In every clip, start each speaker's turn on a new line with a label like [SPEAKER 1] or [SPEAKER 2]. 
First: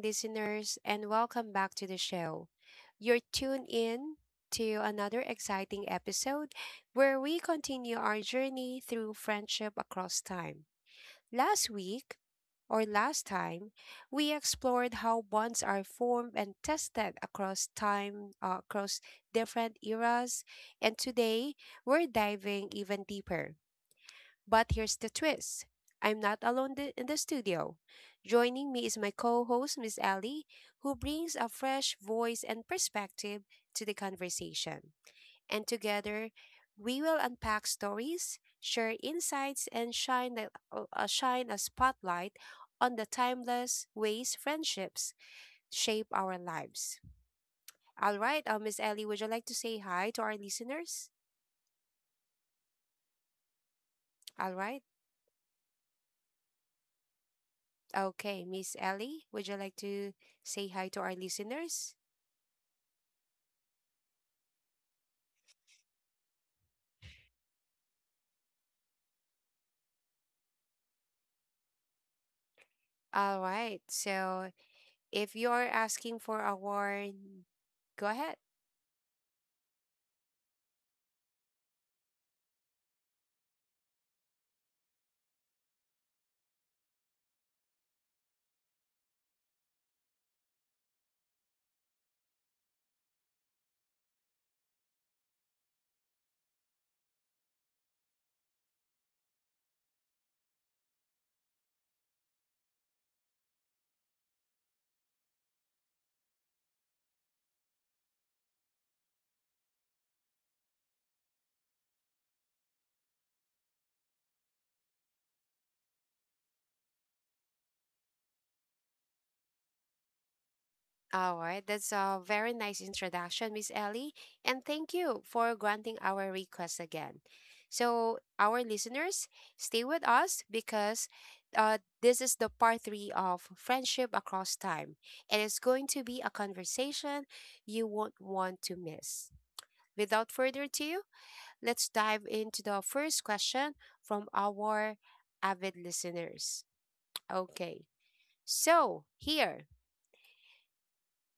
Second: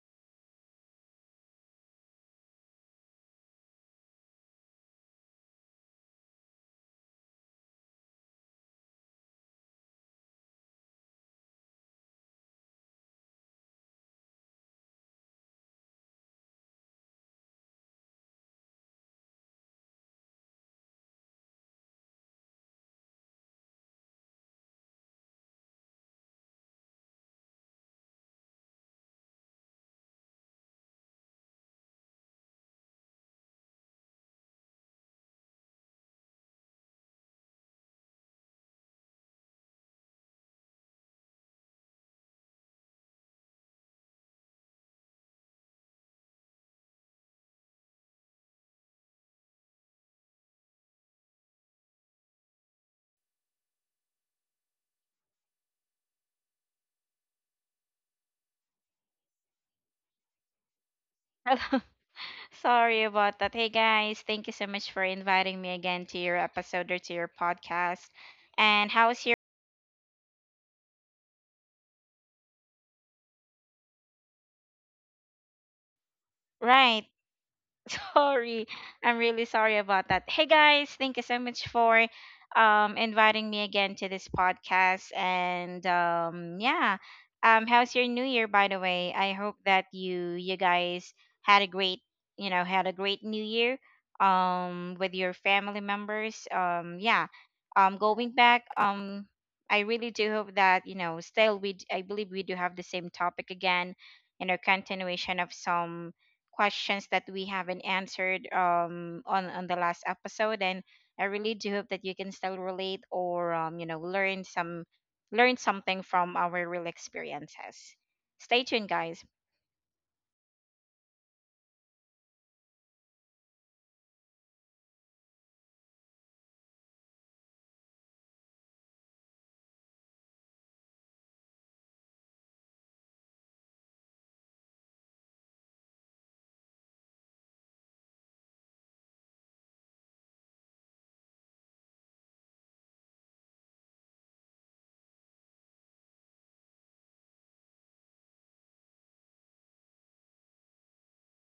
[SPEAKER 1] listeners, and welcome back to the show. You're tuned in to another exciting episode where we continue our journey through friendship across time. Last week, or last time, we explored how bonds are formed and tested across time, across different eras, and today we're diving even deeper but here's the twist I'm not alone in the studio. Joining me is my co host, Miss Ellie, who brings a fresh voice and perspective to the conversation. And together, we will unpack stories, share insights, and shine a spotlight on the timeless ways friendships shape our lives. All right, Miss Ellie, would you like to say hi to our listeners? All right. Okay, Miss Ellie, would you like to say hi to our
[SPEAKER 2] Hello.
[SPEAKER 1] listeners?
[SPEAKER 2] Sorry about that. Hey guys, thank you so much for inviting me again to your episode or to your podcast. And how's your
[SPEAKER 1] All right. So, if you are asking for a
[SPEAKER 2] right?
[SPEAKER 1] warn, go ahead.
[SPEAKER 2] Sorry. I'm really sorry about that. Hey guys, thank you so much for inviting me again to this podcast, and yeah. How's your new year, by the way? I hope that you guys had a great, had a great new year with your family members. Yeah. Going back, I really do hope that, you know, I believe we do have the same topic again, you know, continuation of some questions that we haven't answered, on the last episode, and I really do hope that you can still relate, or learn something from our real experiences. Stay tuned, guys.
[SPEAKER 1] All right. That's a very nice introduction, Miss Ellie. And thank you for granting our request again. So, our listeners, stay with us because this is the part three of Friendship Across Time. And it's going to be a conversation you won't want to miss. Without further ado, let's dive into the first question from our avid listeners. Okay, so here.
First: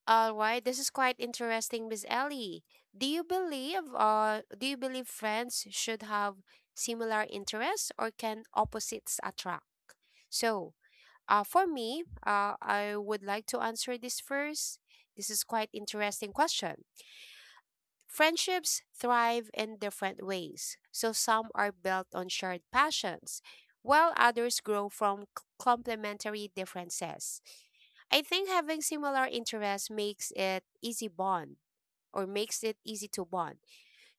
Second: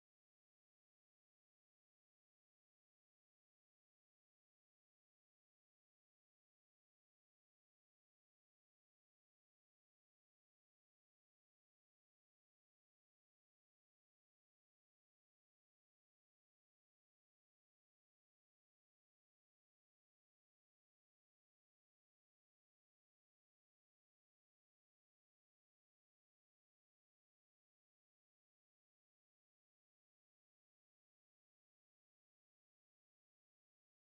[SPEAKER 1] All right, this is quite interesting, Miss Ellie. Do you believe do you believe friends should have similar interests or can opposites attract? So, for me, I would like to answer this first. This is quite interesting question. Friendships thrive in different ways, so some are built on shared passions, while others grow from complementary differences. I think having similar interests makes it easy bond or makes it easy to bond.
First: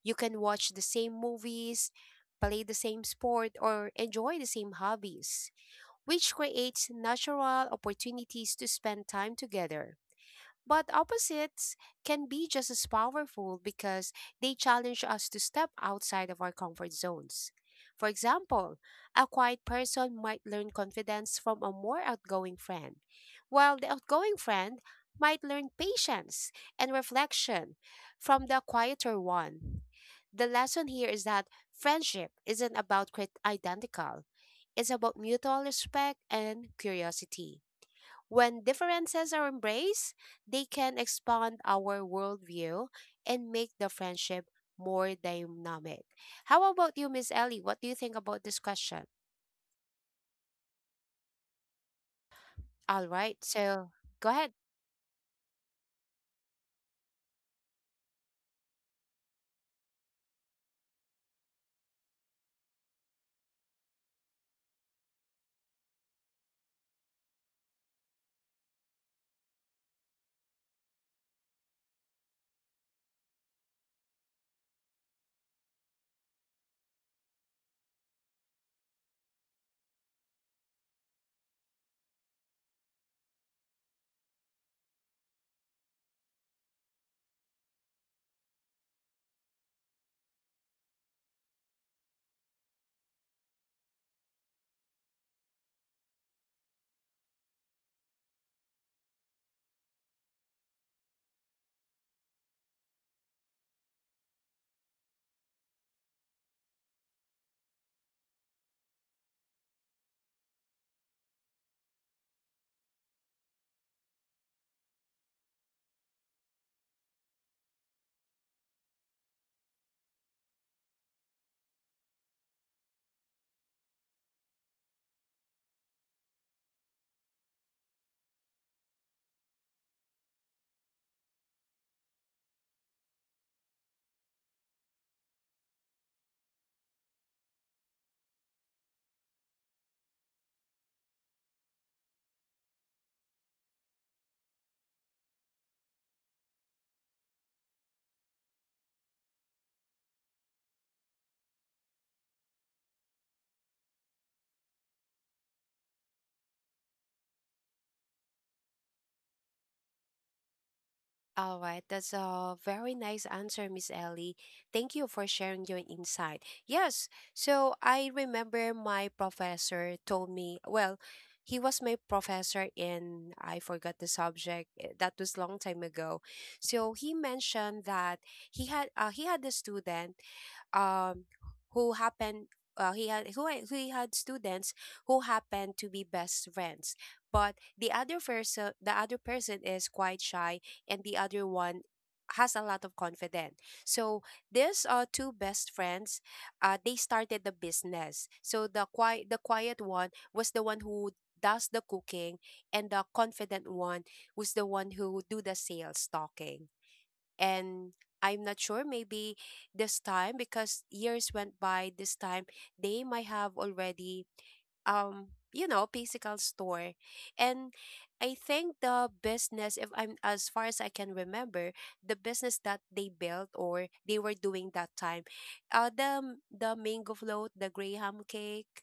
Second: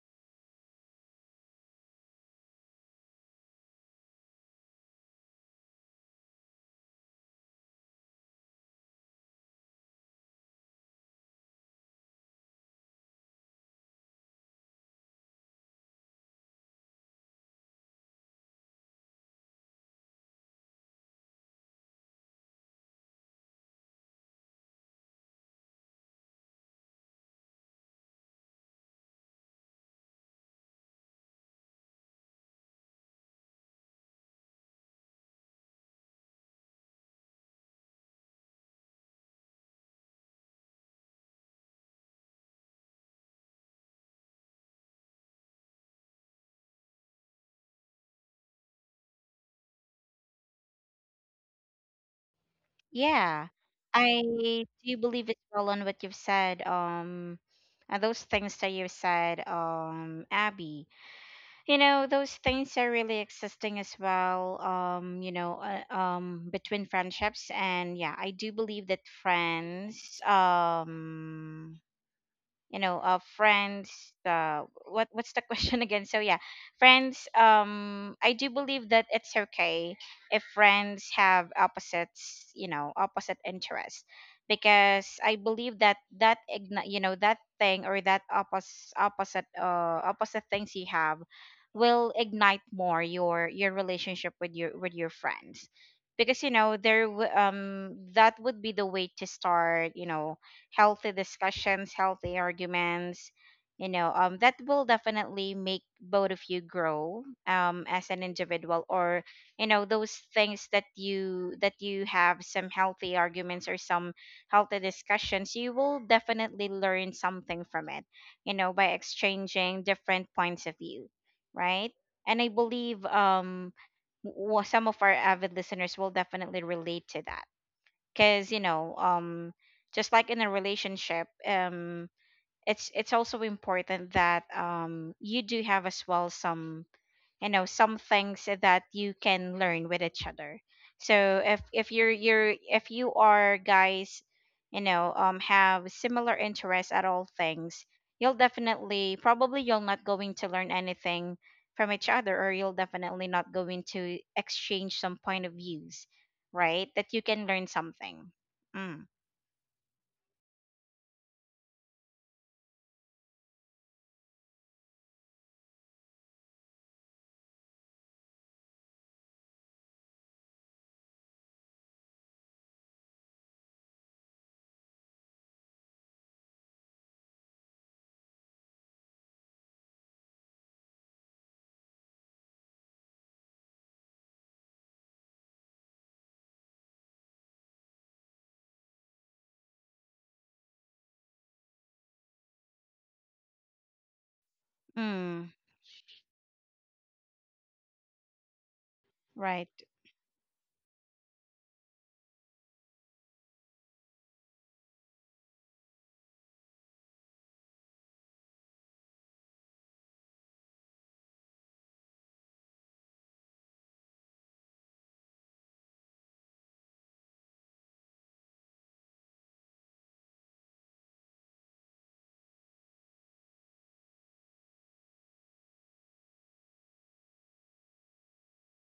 [SPEAKER 1] You can watch the same movies, play the same sport, or enjoy the same hobbies, which creates natural opportunities to spend time together. But opposites can be just as powerful because they challenge us to step outside of our comfort zones. For example, a quiet person might learn confidence from a more outgoing friend, while the outgoing friend might learn patience and reflection from the quieter one. The lesson here is that friendship isn't about identical, it's about mutual respect and curiosity. When differences are embraced, they can expand our worldview and make the friendship more dynamic. How about you, Miss Ellie? What do you think about this question? All right,
[SPEAKER 2] Yeah,
[SPEAKER 1] so
[SPEAKER 2] I
[SPEAKER 1] go ahead.
[SPEAKER 2] do believe as well on what you've said, and those things that you said, Abby, you know, those things are really existing as well, between friendships. And yeah, I do believe that friends, you know uh friends uh what's the question again, so yeah. Friends, I do believe that it's okay if friends have opposites you know opposite interests, because I believe that that igni- you know that thing, or that oppos- opposite opposite things you have will ignite more your relationship with your friends. Because, you know, that would be the way to start, you know, healthy discussions, healthy arguments, you know, that will definitely make both of you grow, as an individual, or, you know, those things that you have, some healthy arguments or some healthy discussions, you will definitely learn something from it, you know, by exchanging different points of view, right? And I believe, some of our avid listeners will definitely relate to that, because you know, just like in a relationship, it's also important that, you do have as well some, some things that you can learn with each other. So, if you're you're if you are, guys, you know, have similar interests at all things, you'll definitely, probably you'll not going to learn anything from each other, or you'll definitely not going to exchange some point of views, right, that you can learn something. Mm.
[SPEAKER 1] All right, that's a very nice answer, Miss Ellie. Thank you for sharing your insight. Yes, so I remember my professor told me, well, he was my professor in I forgot the subject. That was long time ago. So he mentioned that he had a student um, who happened he had who I- he had students who happened to be best friends, but the other person is quite shy, and the other one has a lot of confidence. So these two
[SPEAKER 2] Mm.
[SPEAKER 1] best friends, they started the business. So the
[SPEAKER 2] Right.
[SPEAKER 1] quiet one was the one who does the cooking, and the confident one was the one who do the sales talking and I'm not sure maybe this time because years went by this time they might have already physical store and I think the business if I'm as far as I can remember the business that they built or they were doing that time the mango float the graham cake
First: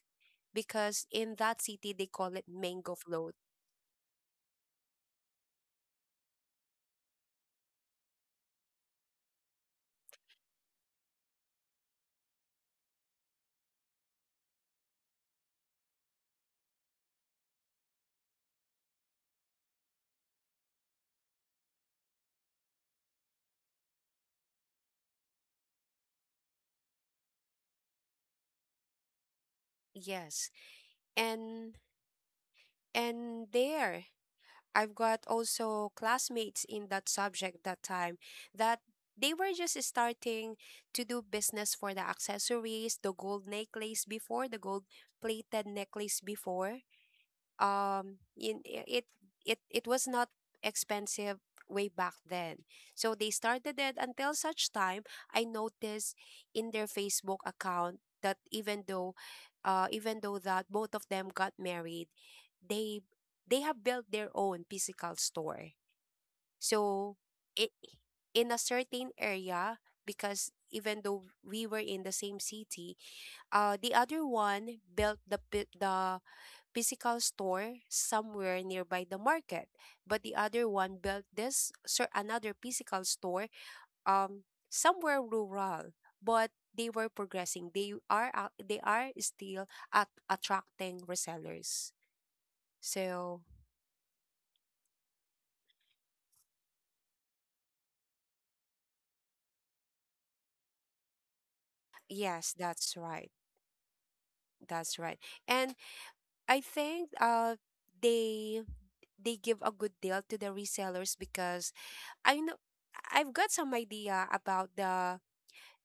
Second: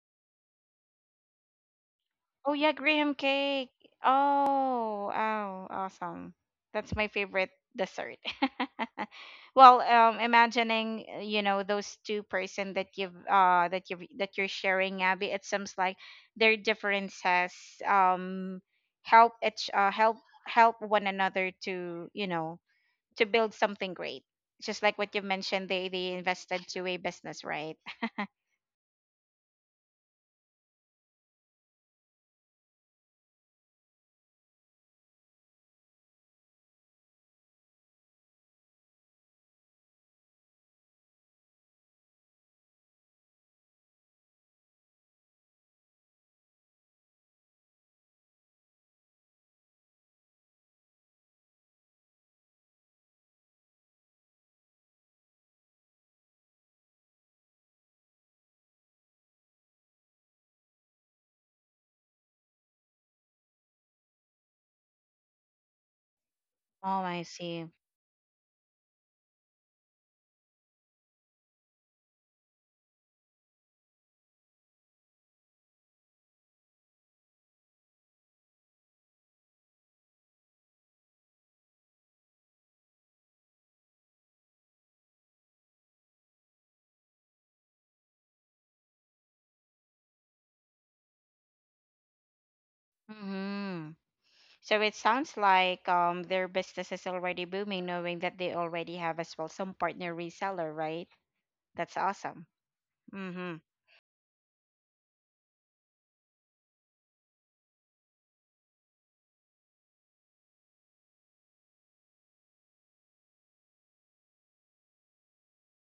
[SPEAKER 1] because in that city they call it
[SPEAKER 2] Oh yeah,
[SPEAKER 1] mango
[SPEAKER 2] graham
[SPEAKER 1] float.
[SPEAKER 2] cake. Oh, oh, awesome. That's my favorite dessert. Well, imagining, you know, those two person that you've that you that you're sharing, Abby. It seems like their differences, um help each help help one another to to build something great. Just like what you mentioned, they invested to a business, right?
[SPEAKER 1] Yes, and and there I've got also classmates in that subject that time that they were just starting to do business for the accessories, the gold necklace before, the gold plated necklace before in it it was not expensive way back then so they started it until such time I noticed in their Facebook account that even though that both of them got married they they have built their own physical store
[SPEAKER 2] Oh,
[SPEAKER 1] so
[SPEAKER 2] I see.
[SPEAKER 1] it in a certain area because even though we were in the same city the other one built the physical store somewhere nearby the market, but the other one built this another physical store somewhere rural. But they were progressing. They are still at attracting resellers. So
[SPEAKER 2] Mm-hmm. So it sounds like, their business is already booming, knowing that they already have as well some partner reseller, right? That's awesome.
[SPEAKER 1] yes, that's right.
[SPEAKER 2] Mm-hmm.
[SPEAKER 1] That's right. And I think they they give a good deal to the resellers because I know I've got some idea about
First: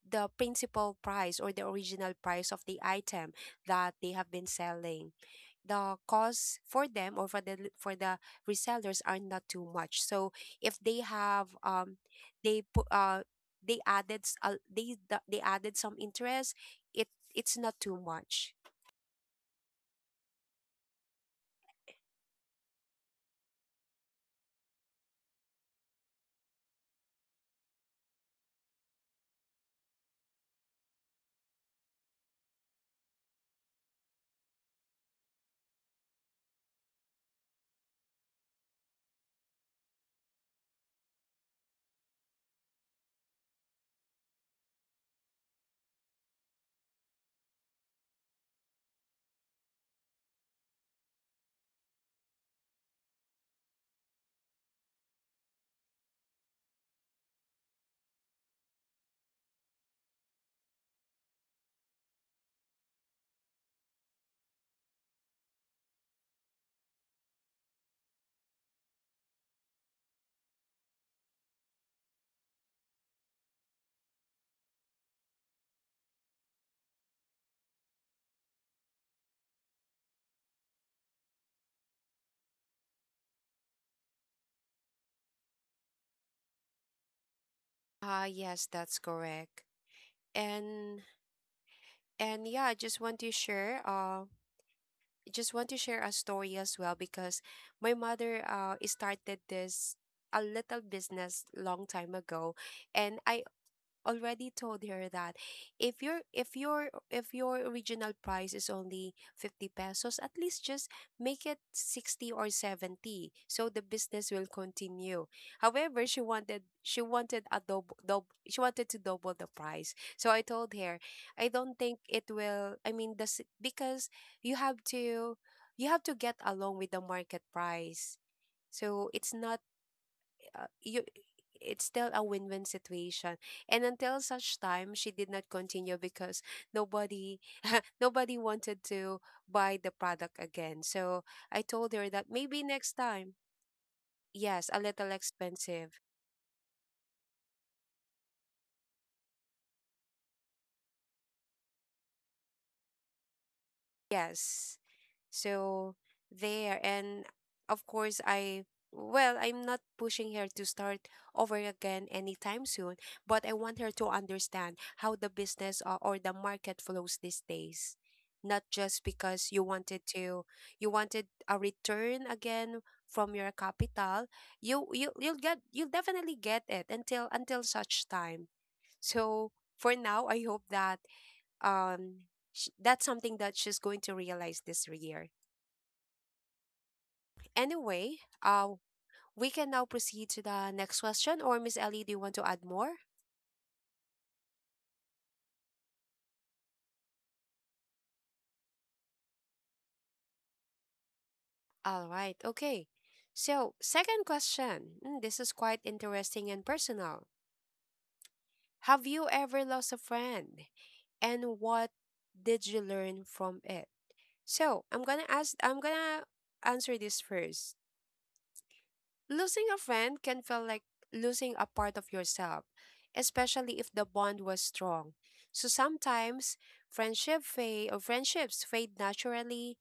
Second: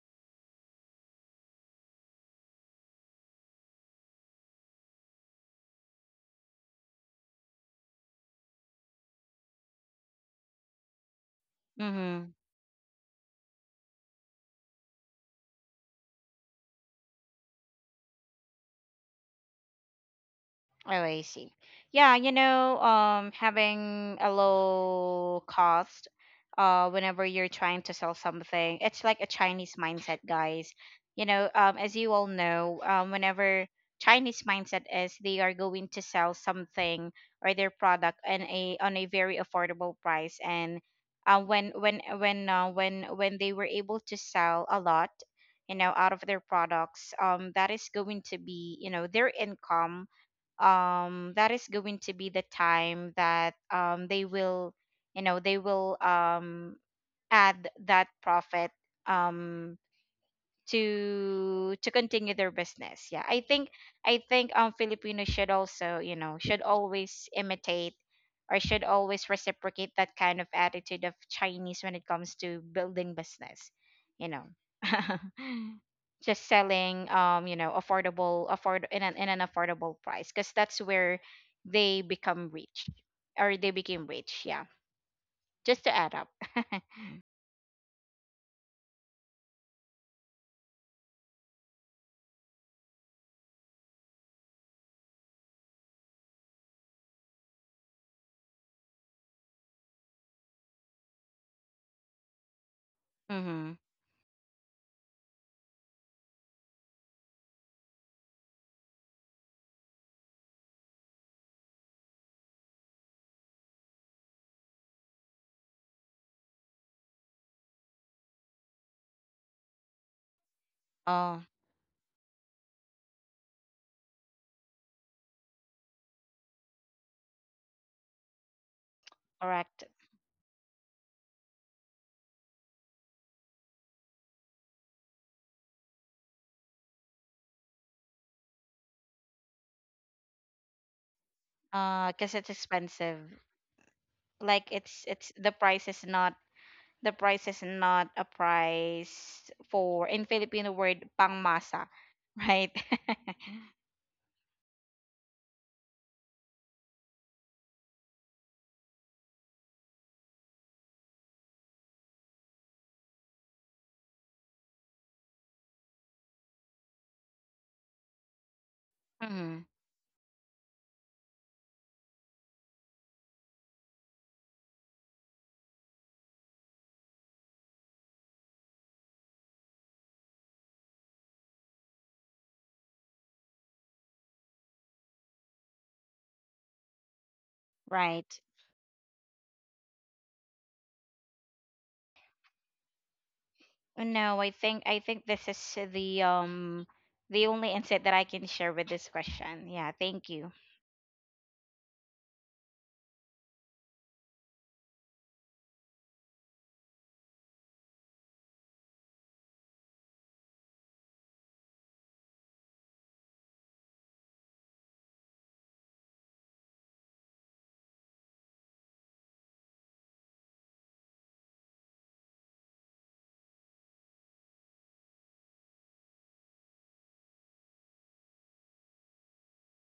[SPEAKER 1] the principal price or the original price of the item that they have been selling. The cost for them or for the resellers are not too much. So if they have
[SPEAKER 2] Mm-hmm.
[SPEAKER 1] they put they added they added some interest, it's not too much.
[SPEAKER 2] Oh, I see. Yeah, you know, having a low cost, whenever you're trying to sell something, it's like a Chinese mindset, guys. You know, as you all know, whenever Chinese mindset is, they are going to sell something or their product in a on a very affordable price, and, when they were able to sell a lot, you know, out of their products, that is going to be, you know, their income, that is going to be the time that, they will add that profit, um to continue their business. Yeah, I think Filipinos should also, you know should always imitate, or should always reciprocate that kind of attitude of Chinese when it comes to building business. You know. Just selling, you know affordable afford in an affordable price, because that's where they become rich, or they became rich. Yeah, just to add up.
[SPEAKER 1] Ah yes, that's correct. And and yeah, I just want to share. Just want to share a story as well because my mother started this a little business long time ago and I
[SPEAKER 2] Mm-hmm.
[SPEAKER 1] already told her that if your original price is only 50 pesos at least just make it 60 or 70 so the business will continue. However she wanted a double she wanted to double the price so I told her
[SPEAKER 2] Oh.
[SPEAKER 1] I don't think it will I mean this because you have to you have to get along with the market price so it's not
[SPEAKER 2] Correct.
[SPEAKER 1] you it's still a win-win situation and until such time she did not continue because nobody nobody wanted to buy the product again so I told her that
[SPEAKER 2] Because it's
[SPEAKER 1] maybe next
[SPEAKER 2] expensive,
[SPEAKER 1] time
[SPEAKER 2] like
[SPEAKER 1] yes a
[SPEAKER 2] it's
[SPEAKER 1] little
[SPEAKER 2] it's
[SPEAKER 1] expensive
[SPEAKER 2] the price is not a price for, in Filipino word, pangmasa, right?
[SPEAKER 1] yes. So there and of course I well, I'm not pushing her to start over again anytime soon, but I want her to understand how the business or the market flows these days. Not just because
[SPEAKER 2] Hmm.
[SPEAKER 1] you wanted a return again from your capital, you'll get you'll definitely get it until such time. So for now, I hope that um that's something that she's going to realize this year. Anyway,
[SPEAKER 2] Right.
[SPEAKER 1] uh, we can now proceed to the next question. Or Miss Ellie, do you want to add more?
[SPEAKER 2] No, I think this is the um the only insight that I can share with this question. Yeah, thank you.
[SPEAKER 1] All right. Okay. So, second question. Mm, this is quite interesting and personal. Have you ever lost a friend, and what did you learn from it? So, I'm gonna ask. I'm gonna answer this first. Losing a friend can feel like losing a part of yourself, especially if the bond was strong. So sometimes friendships fade naturally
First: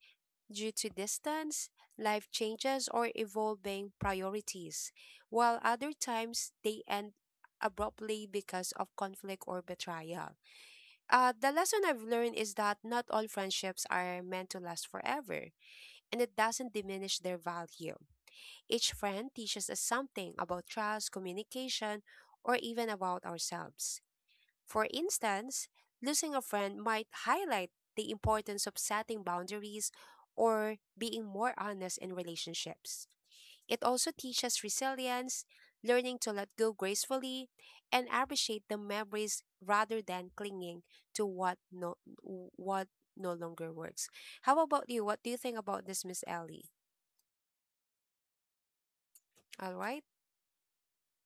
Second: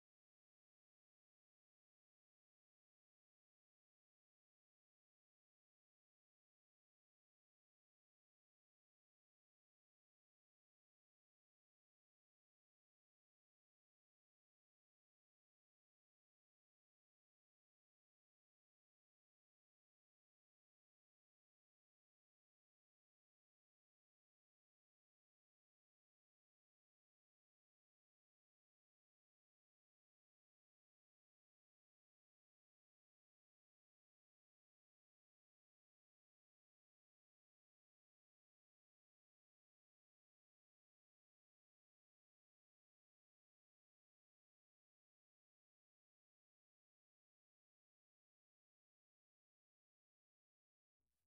[SPEAKER 1] due to distance, life changes or evolving priorities, while other times they end abruptly because of conflict or betrayal. The lesson I've learned is that not all friendships are meant to last forever, and it doesn't diminish their value. Each friend teaches us something about trust, communication, or even about ourselves. For instance, losing a friend might highlight the importance of setting boundaries or being more honest in relationships. It also teaches resilience, learning to let go gracefully, and appreciate the memories rather than clinging to what no longer works. How about you? What do you think about this, Miss Ellie? All right.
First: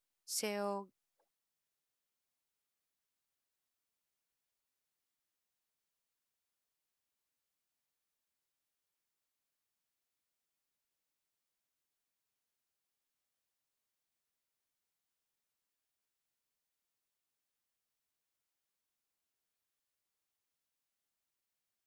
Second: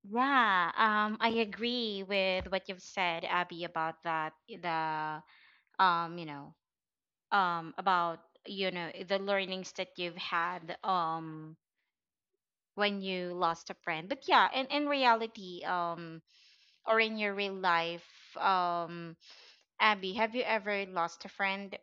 [SPEAKER 2] Yeah,
[SPEAKER 1] So
[SPEAKER 2] I agree with what you've said, Abby, about that. The you know, about, you know, the learnings that you've had, when you lost a friend, but yeah, in reality, or in your real life, um Abby, have you ever lost a friend?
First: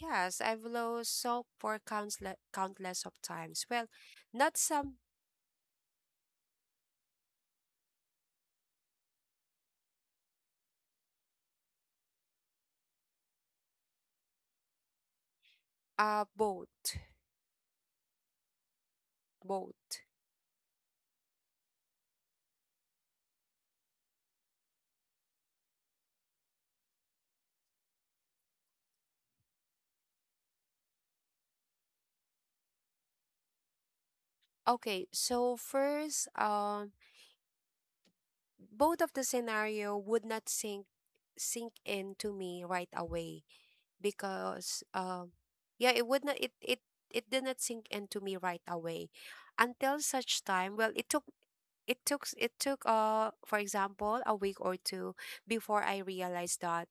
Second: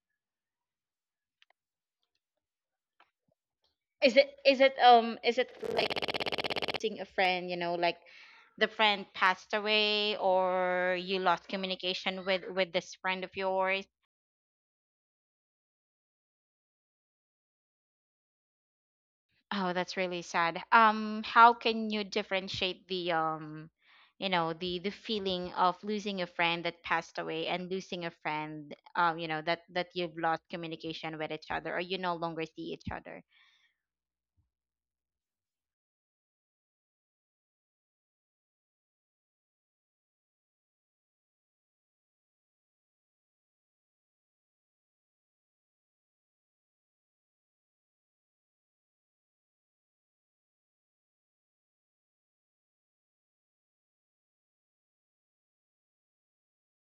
[SPEAKER 1] yes, I've lost soap for countless countless of times. Well,
[SPEAKER 2] is it
[SPEAKER 1] not
[SPEAKER 2] is it
[SPEAKER 1] some
[SPEAKER 2] um is it like losing a friend, you know, like the friend passed away, or you lost communication with, this friend of yours?
[SPEAKER 1] both.
[SPEAKER 2] Oh, that's
[SPEAKER 1] Both.
[SPEAKER 2] really sad. How can you differentiate the you know, the feeling of losing a friend that passed away, and losing a friend, you know, that you've lost communication with each other, or you no longer see each other?
[SPEAKER 1] Okay, so first both of the scenario would not sink into me right away because yeah, it would not it it it did not sink into me right away until such time well it took for example a week or two before I realized that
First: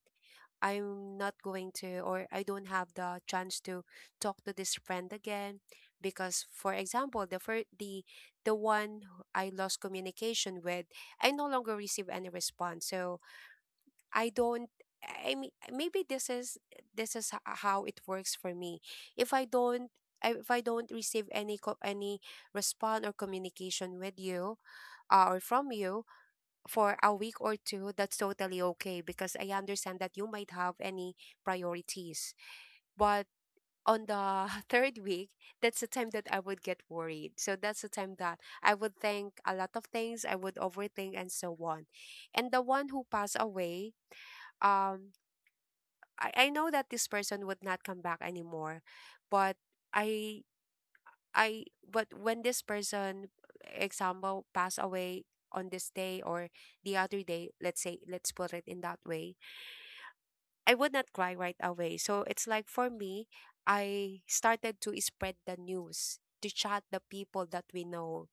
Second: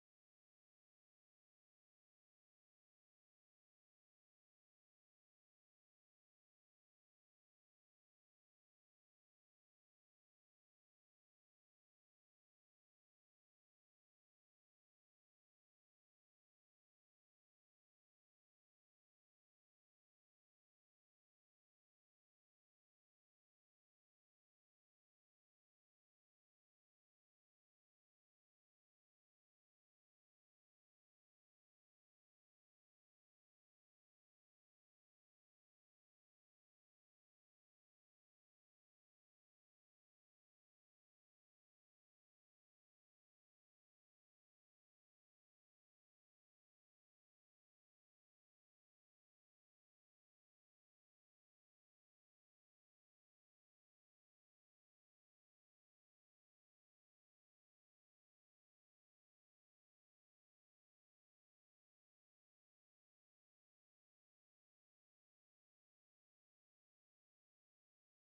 [SPEAKER 1] I'm not going to or I don't have the chance to talk to this friend again because for example the one who I lost communication with I no longer receive any response so I don't I mean maybe this is how it works for me if I don't if I don't receive any any response or communication with you or from you for a week or two, that's totally okay because I understand that you might have any priorities. But on the third week, that's the time that I would get worried. So that's the time that I would think a lot of things, I would overthink and so on. And the one who passed away, um, I know that this person would not come back anymore, but I I but when this person, example, pass away on this day or the other day, let's say let's put it in that way, I would not cry right away. So it's like, for me, I started to spread the news, to chat the people that we know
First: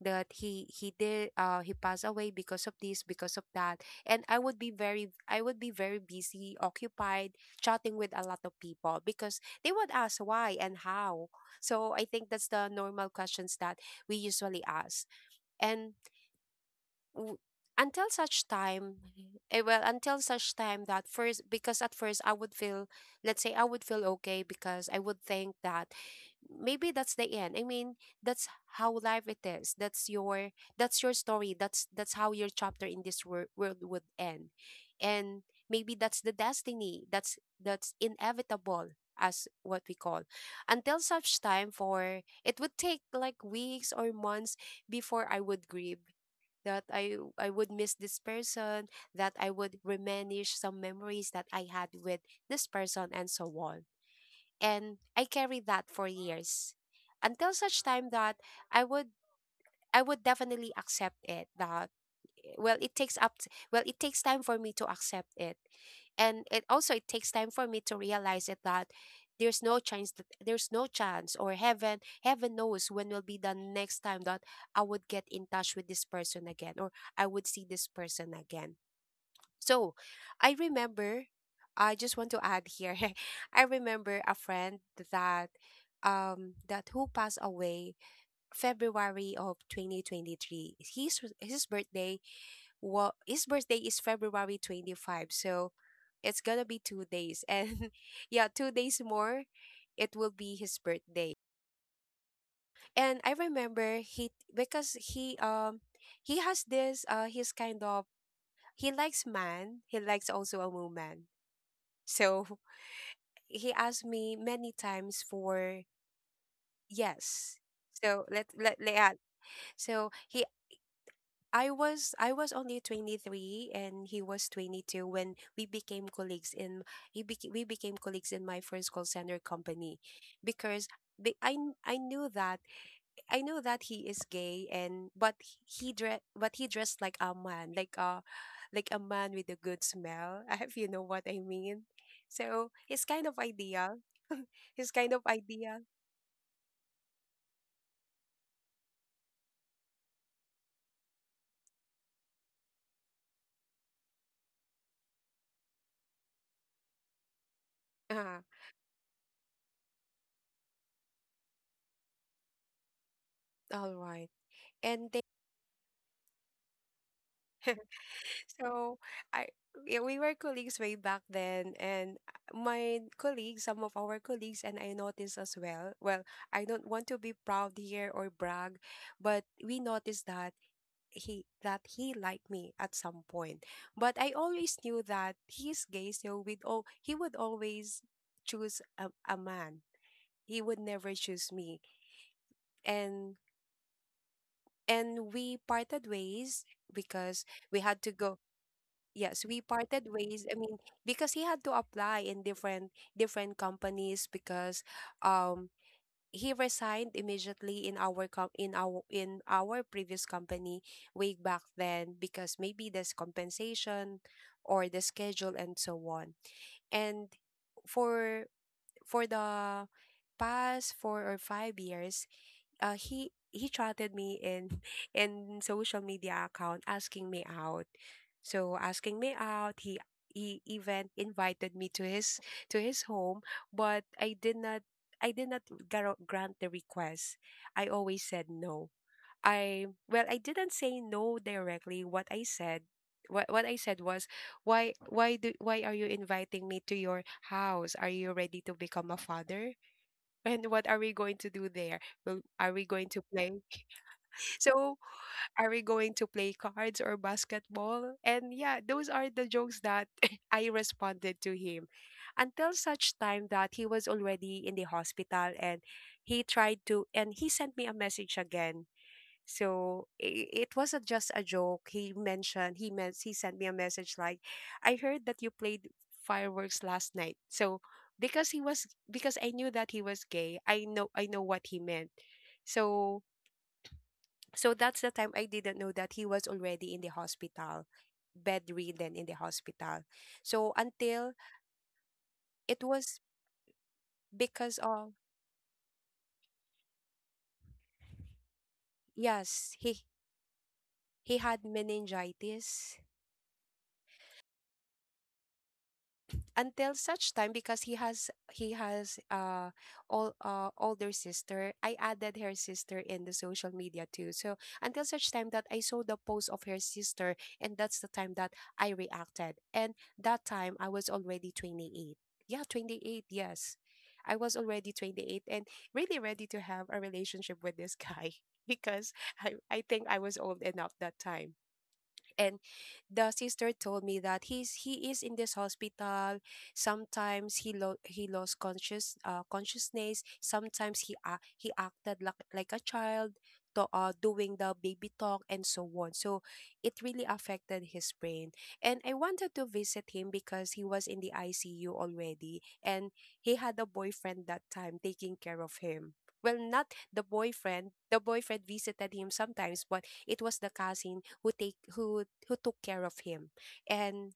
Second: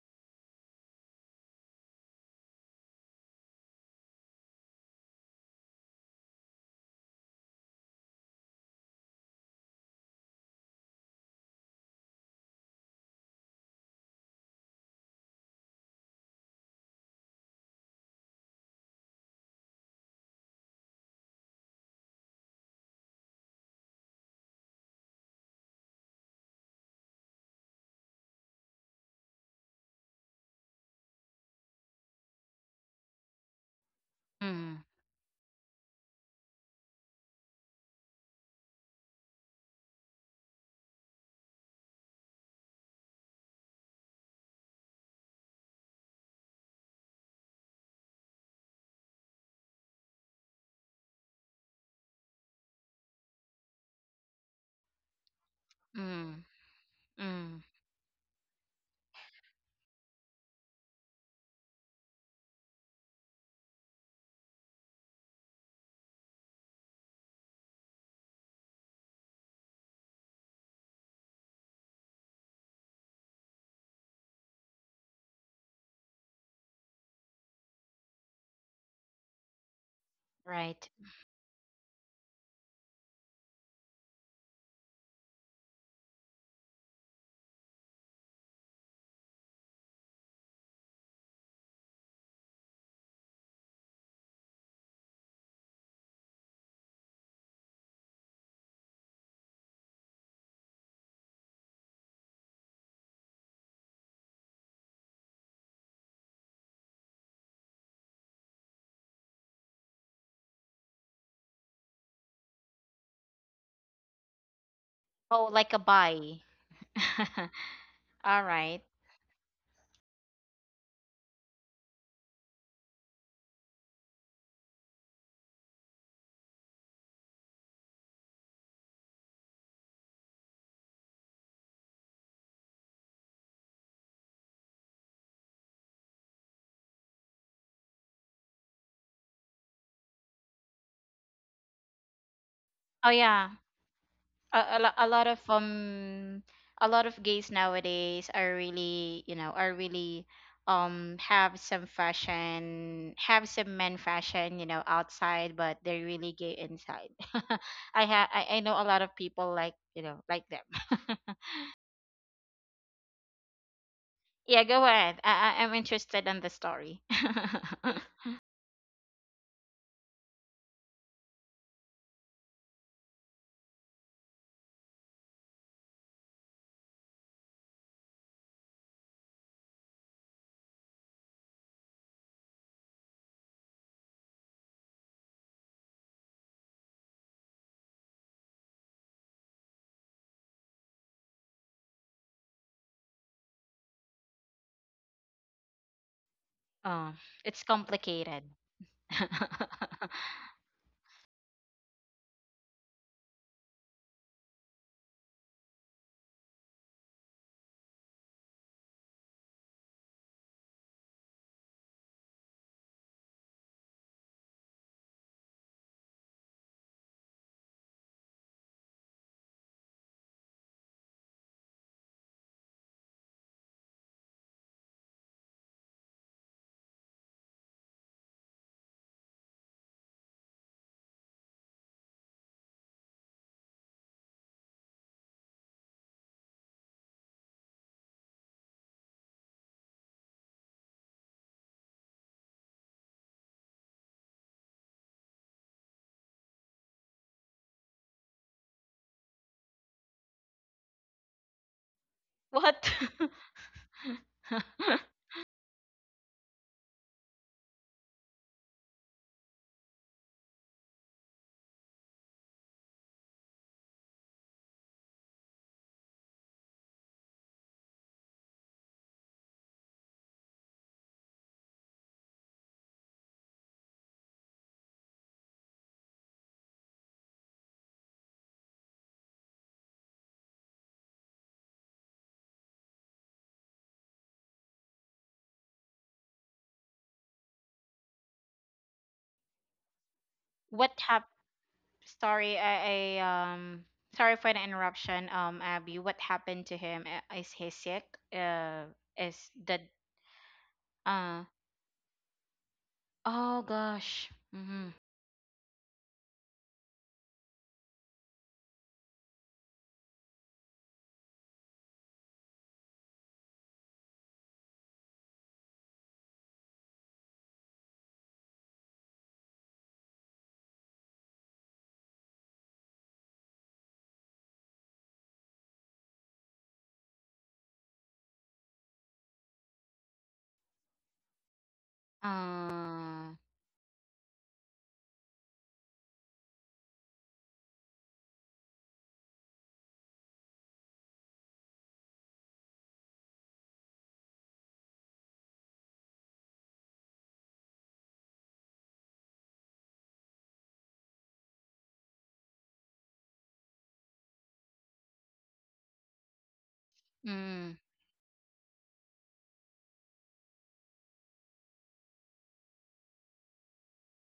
[SPEAKER 1] that he passed away because of this, because of that, and I would be very busy, occupied chatting with a lot of people because they would ask why and how. So I think that's the normal questions that we usually ask. and w- until such time until such time that, first, because at first I would feel, let's say, I would feel okay, because I would think that maybe that's the end, I mean, that's how life it is. That's your, that's your story. That's how your chapter in this world would end.
[SPEAKER 2] Mm.
[SPEAKER 1] And maybe that's the destiny, that's inevitable, as what we call. Until such time, for it would take like weeks or months before I would grieve, that I would miss this person, that I would reminisce some memories that I had with this person, and so on. And I carried that for
[SPEAKER 2] Mm.
[SPEAKER 1] years, until
[SPEAKER 2] Mm.
[SPEAKER 1] such time that I would I would definitely accept it, that, well, it takes up t- well it takes time for me to accept it, and it also, it takes time for me to realize it, that there's no chance, or heaven knows when will be the next time that I would get in touch with this person again, or I would see this person again. So, i
[SPEAKER 2] Right.
[SPEAKER 1] remember I just want to add here. I remember a friend that that who passed away February of 2023. His birthday, well, his birthday is February 25th, so it's gonna be 2 days. And yeah, 2 days more, it will be his birthday. And I remember, he, because he, he has this, he's kind of, he likes man, he likes also a woman. So, he asked me many times
[SPEAKER 2] Oh, like a
[SPEAKER 1] for...
[SPEAKER 2] bye.
[SPEAKER 1] Yes. So,
[SPEAKER 2] All
[SPEAKER 1] let let
[SPEAKER 2] right.
[SPEAKER 1] let Yeah. So, he I was only 23, and he was 22 when we became colleagues in my first call center company, because be- I kn- I knew that he is gay, and, but he dressed like a man, like a man with a good smell. If you know what I mean. So, his
[SPEAKER 2] Oh
[SPEAKER 1] kind of
[SPEAKER 2] yeah.
[SPEAKER 1] idea.
[SPEAKER 2] a, a,
[SPEAKER 1] His
[SPEAKER 2] lo- a
[SPEAKER 1] kind of
[SPEAKER 2] lot of
[SPEAKER 1] idea.
[SPEAKER 2] um a lot of gays nowadays are really, have some men fashion, you know, outside, but they're really gay inside. i ha
[SPEAKER 1] ah
[SPEAKER 2] I, I know a lot of people, like, you know, like them.
[SPEAKER 1] all right.
[SPEAKER 2] Yeah, go
[SPEAKER 1] And then,
[SPEAKER 2] ahead, I'm interested in the story.
[SPEAKER 1] So I yeah, we were colleagues way back then, and my colleagues, some of our colleagues and I noticed as well. Well, I don't want to be proud here or brag, but we noticed that he liked me at some point. But I always knew that he's gay, so we'd all he would always choose a man. He would never choose me. And and we parted ways
[SPEAKER 2] Oh,
[SPEAKER 1] because
[SPEAKER 2] it's
[SPEAKER 1] we had to go.
[SPEAKER 2] complicated.
[SPEAKER 1] Yes, we parted ways, I mean, because he had to apply in different, companies because, um he resigned immediately in our previous company way back then, because maybe there's compensation, or the schedule, and so on. And for for the past 4 or 5 years, he chatted me in, in social media account asking me out. So, asking me out, he even invited me to his, to his home, but I did not grant the request. I always said no. I well, I didn't say no directly. What I said was, why are you inviting me to your house? Are you ready to become a father? And what are we going to do there? Are we
[SPEAKER 2] What?
[SPEAKER 1] going to play? So, are we going to play cards or basketball? And yeah, those are the jokes that I responded to him, until such time that he was already in the hospital, and he sent me a message again. So, it wasn't just a joke. He mentioned, he meant, he sent me a message like, "I heard that you played fireworks last night." So, because I knew that he was gay, I know what he meant. So, that's the time I didn't know that he was already in the hospital, bedridden in the hospital. So
[SPEAKER 2] What?
[SPEAKER 1] until
[SPEAKER 2] Sorry,
[SPEAKER 1] it was
[SPEAKER 2] I sorry for the
[SPEAKER 1] because of...
[SPEAKER 2] interruption. Abby, what happened to him? Is he sick? Uh, is
[SPEAKER 1] Yes,
[SPEAKER 2] the
[SPEAKER 1] he
[SPEAKER 2] uh
[SPEAKER 1] had meningitis,
[SPEAKER 2] Oh, gosh. Mm-hmm.
[SPEAKER 1] until such time because he has all, older sister. I added her sister in the social media too, so until such time that I saw the post of her sister, and that's the time that I reacted. And that time I was already 28, yeah, 28, yes, I was already 28 and really ready to have a relationship with this guy, because I think I was old enough that time. And the
[SPEAKER 2] Uh,
[SPEAKER 1] sister told me that he is in this hospital. Sometimes he lost consciousness. Sometimes he acted like, a child, doing the baby talk and so on, so it really affected his brain. And I wanted to visit him because he was in the ICU already, and he had a boyfriend that time taking care of him. Well, not the
[SPEAKER 2] mm,
[SPEAKER 1] boyfriend, the boyfriend visited him sometimes, but it was the cousin who take who took care of him. and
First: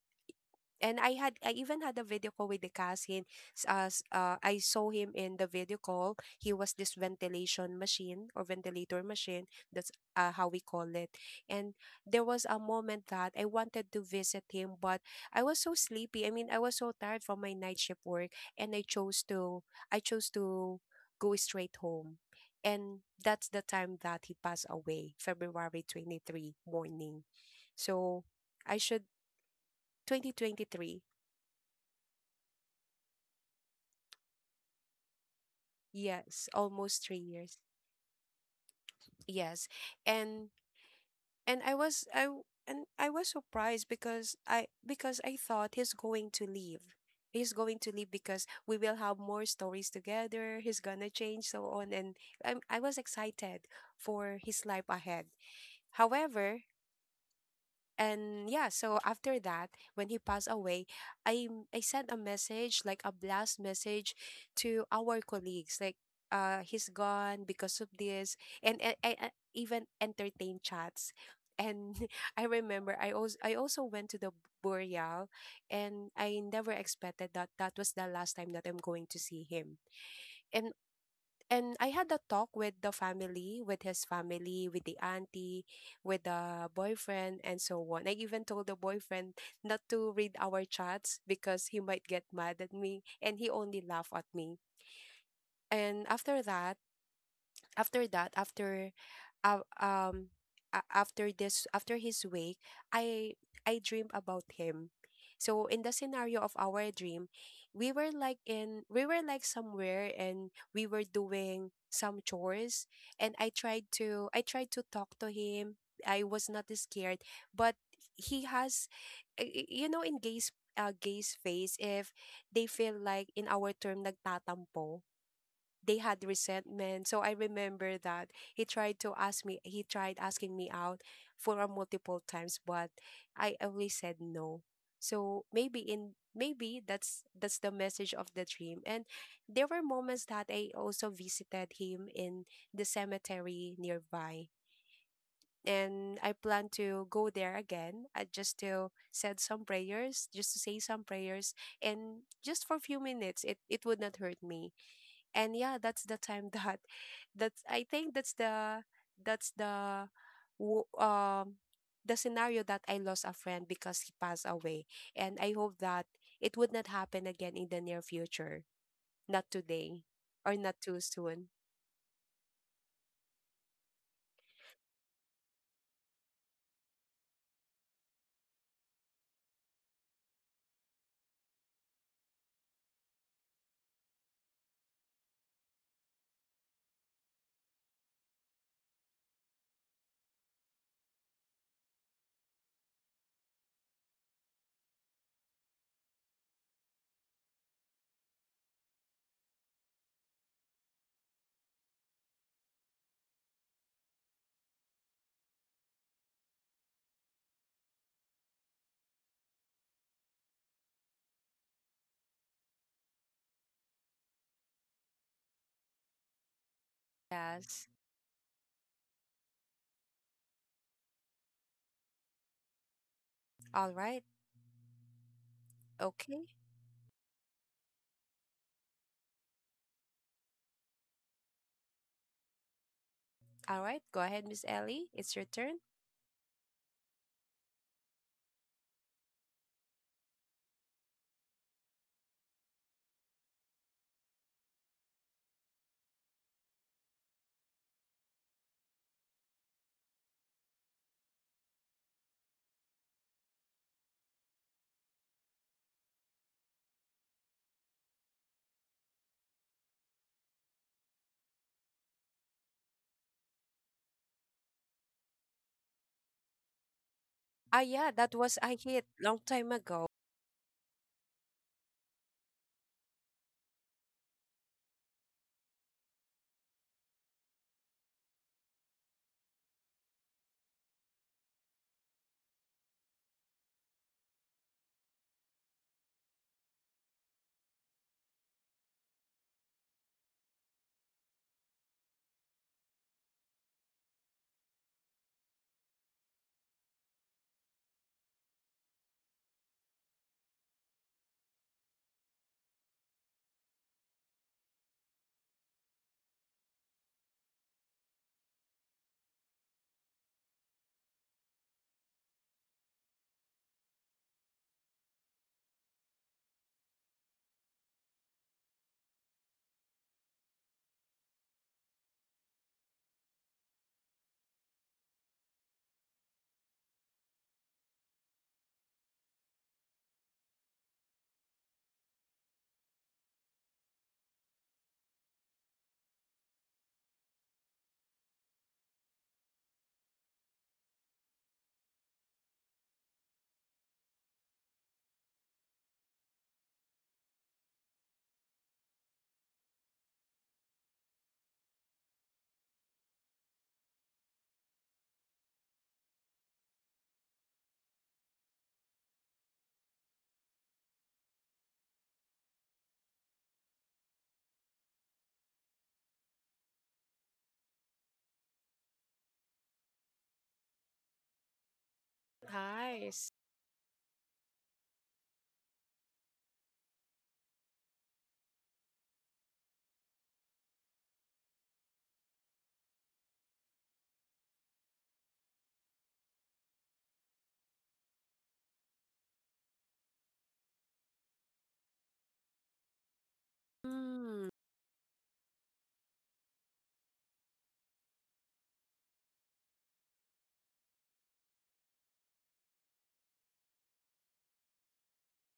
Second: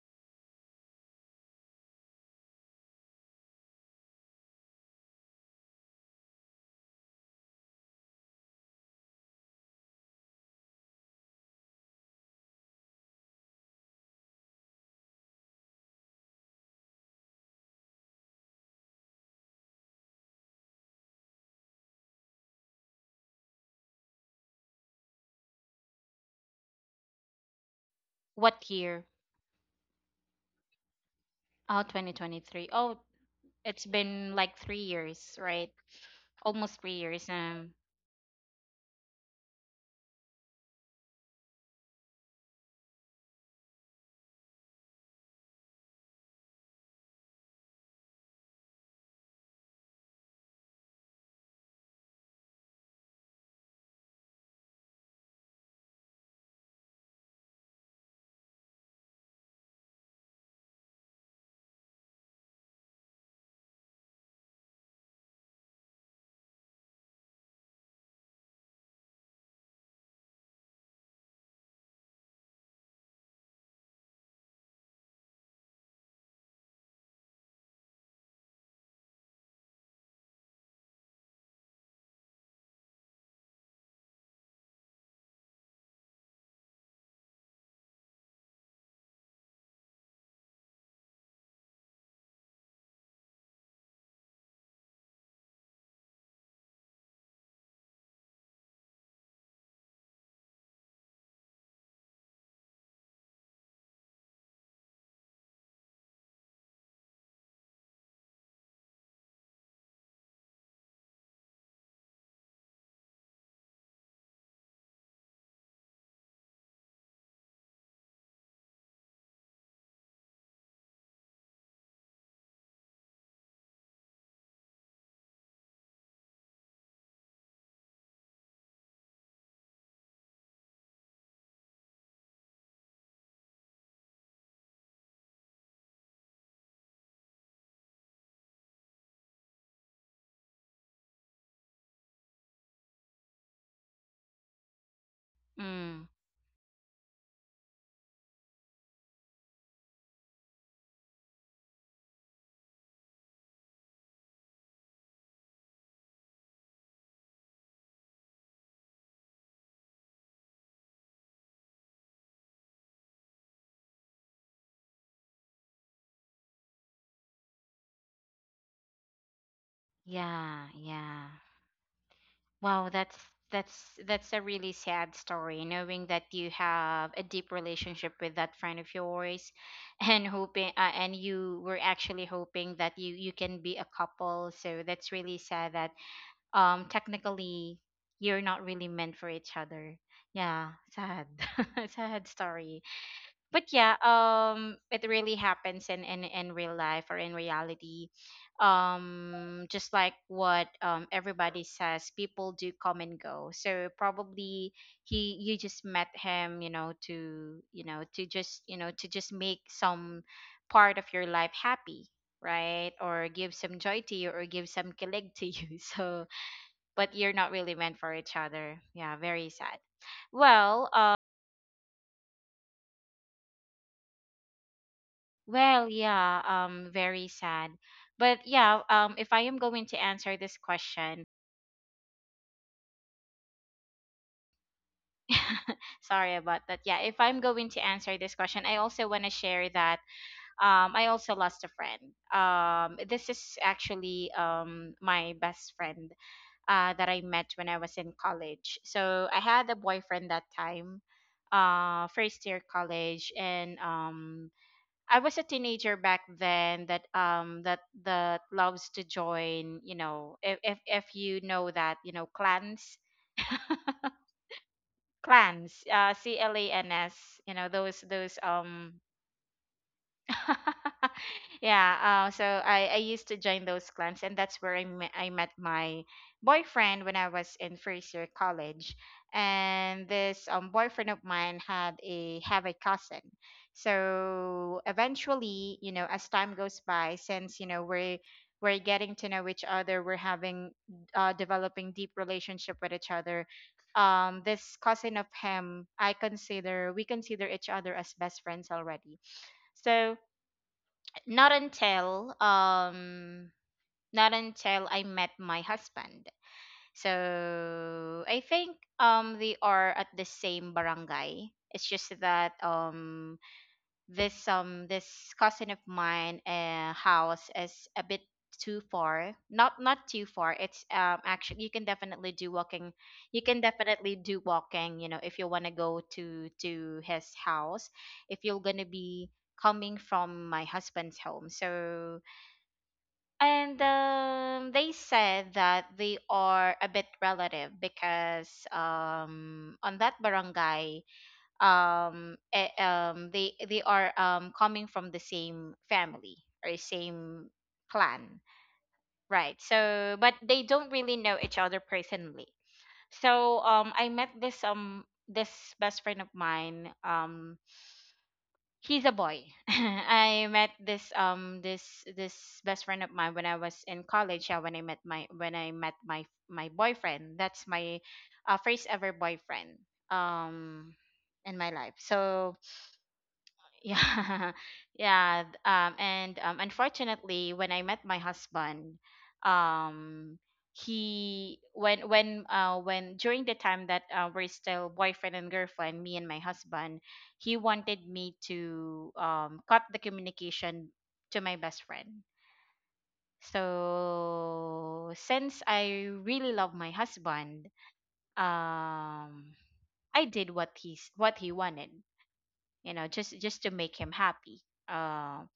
[SPEAKER 1] and I even had a video call with the cousin. As I saw him in the video call, he was this ventilation machine, or ventilator machine. That's, how we call it. And there was a moment that I wanted to visit him, but I was so sleepy. I mean, I was so tired from my night shift work, and I chose to go straight home. And that's the time that he passed away, February 23rd morning. So,
[SPEAKER 2] what
[SPEAKER 1] I should
[SPEAKER 2] year?
[SPEAKER 1] 2023.
[SPEAKER 2] 2023. Oh, it's been like 3 years, right?
[SPEAKER 1] Yes,
[SPEAKER 2] Almost three
[SPEAKER 1] almost three
[SPEAKER 2] years.
[SPEAKER 1] years. Yes, and, I was surprised because, I because I thought he's going to leave. He's going to leave because we will have more stories together. He's gonna change, so on, and I was excited for his life ahead. However. And yeah, so after that, when he passed away, I sent a message, like a blast message, to our colleagues, like, he's gone because of this, and I even entertained chats. And I remember, I also went to the burial, and I never expected that that was the last time that I'm going to see him. And and I had a talk with the family, with his family, with the auntie, with the boyfriend, and so on. I even told the boyfriend not to read our chats because he might get mad at me, and he only laughed at me. And after that, after that, after, uh, um after this, after his wake, i I dreamed about him. So in the scenario of our dream, we were like, in we were like somewhere, and we were doing some chores, and I tried to talk to him. I was not scared, but he has, in gays, gays face, if they feel like, in our term, nagtatampo, they had resentment. So I remember that he tried to ask me, he tried asking me out for a multiple times, but I always said no. So maybe, in maybe that's the message of the dream. And there were moments that I also visited him in the cemetery nearby.
[SPEAKER 2] Mm,
[SPEAKER 1] And I plan to go there again, just to said some prayers, just to say some prayers, and just for a few minutes, it would not hurt me. And yeah, that's the time, that, that's I think that's the wo- um the scenario that I lost a friend because he passed away, and I hope that it would not happen again in the near future, not today, or
[SPEAKER 2] yeah,
[SPEAKER 1] not too
[SPEAKER 2] yeah.
[SPEAKER 1] soon.
[SPEAKER 2] Wow, that's a really sad story, knowing that you have a deep relationship with that friend of yours, and you were actually hoping that you can be a couple. So that's really sad that, technically, you're not really meant for each other. Yeah, sad. Sad story. But yeah, it really happens in real life, or in reality, just like what, everybody says, people do come and go. So probably he you just met him, you know to just you know to just make some part of your life happy, right? Or give some joy to you, or give some kilig to you. So, but you're not really
[SPEAKER 1] Yes.
[SPEAKER 2] meant for each other. Yeah, very sad. Well.
[SPEAKER 1] All right.
[SPEAKER 2] Well, yeah,
[SPEAKER 1] Okay.
[SPEAKER 2] very sad. But yeah, if I am going to answer this question,
[SPEAKER 1] All right, go ahead, Miss Ellie, it's your turn.
[SPEAKER 2] sorry about that. Yeah, if I'm going to answer this question, I also want to share that, I also lost a friend. This is actually, my best friend, that I met when I was in college. So I had a boyfriend that time, first year college, and, I was a teenager back then that, that loves to join, you know, if you know that, you know, clans, clans, CLANS, you know, those
[SPEAKER 1] Yeah, that
[SPEAKER 2] those
[SPEAKER 1] was a
[SPEAKER 2] um
[SPEAKER 1] hit long time ago.
[SPEAKER 2] Yeah. So, I used to join those clans, and that's where I met my boyfriend when I was in first year college. And this, boyfriend of mine had a have a cousin. So eventually, you know, as time goes by, since you know we're getting to know each other, we're having developing deep relationship with each other. This cousin of him, I consider we consider each other as best friends already. So not until um not until I met my husband. So I think, they are at the same barangay. It's just that, this cousin of mine, house is a bit too far. Not too far. It's, actually you can definitely do walking. You can definitely do walking, you know, if you want to go to his house. If you're going to be coming from my husband's home. So, and, they said that they are a bit relative because, on that barangay, they are, coming from the same family or same clan, right? So, but they don't really know each other personally. So, I met this best friend of mine, he's a boy. I met this best friend of mine when I was in college. Yeah, when I met my boyfriend. That's my, first ever boyfriend, um in my life. So
[SPEAKER 1] Nice.
[SPEAKER 2] yeah. Yeah. th- and Unfortunately, when I met my husband, um, he when during the time that we're still boyfriend and girlfriend, me and my husband, he wanted me to cut the communication to my best friend.
[SPEAKER 1] Hmm.
[SPEAKER 2] So since I really love my husband, um, I did what he wanted, you know, just to make him happy. Um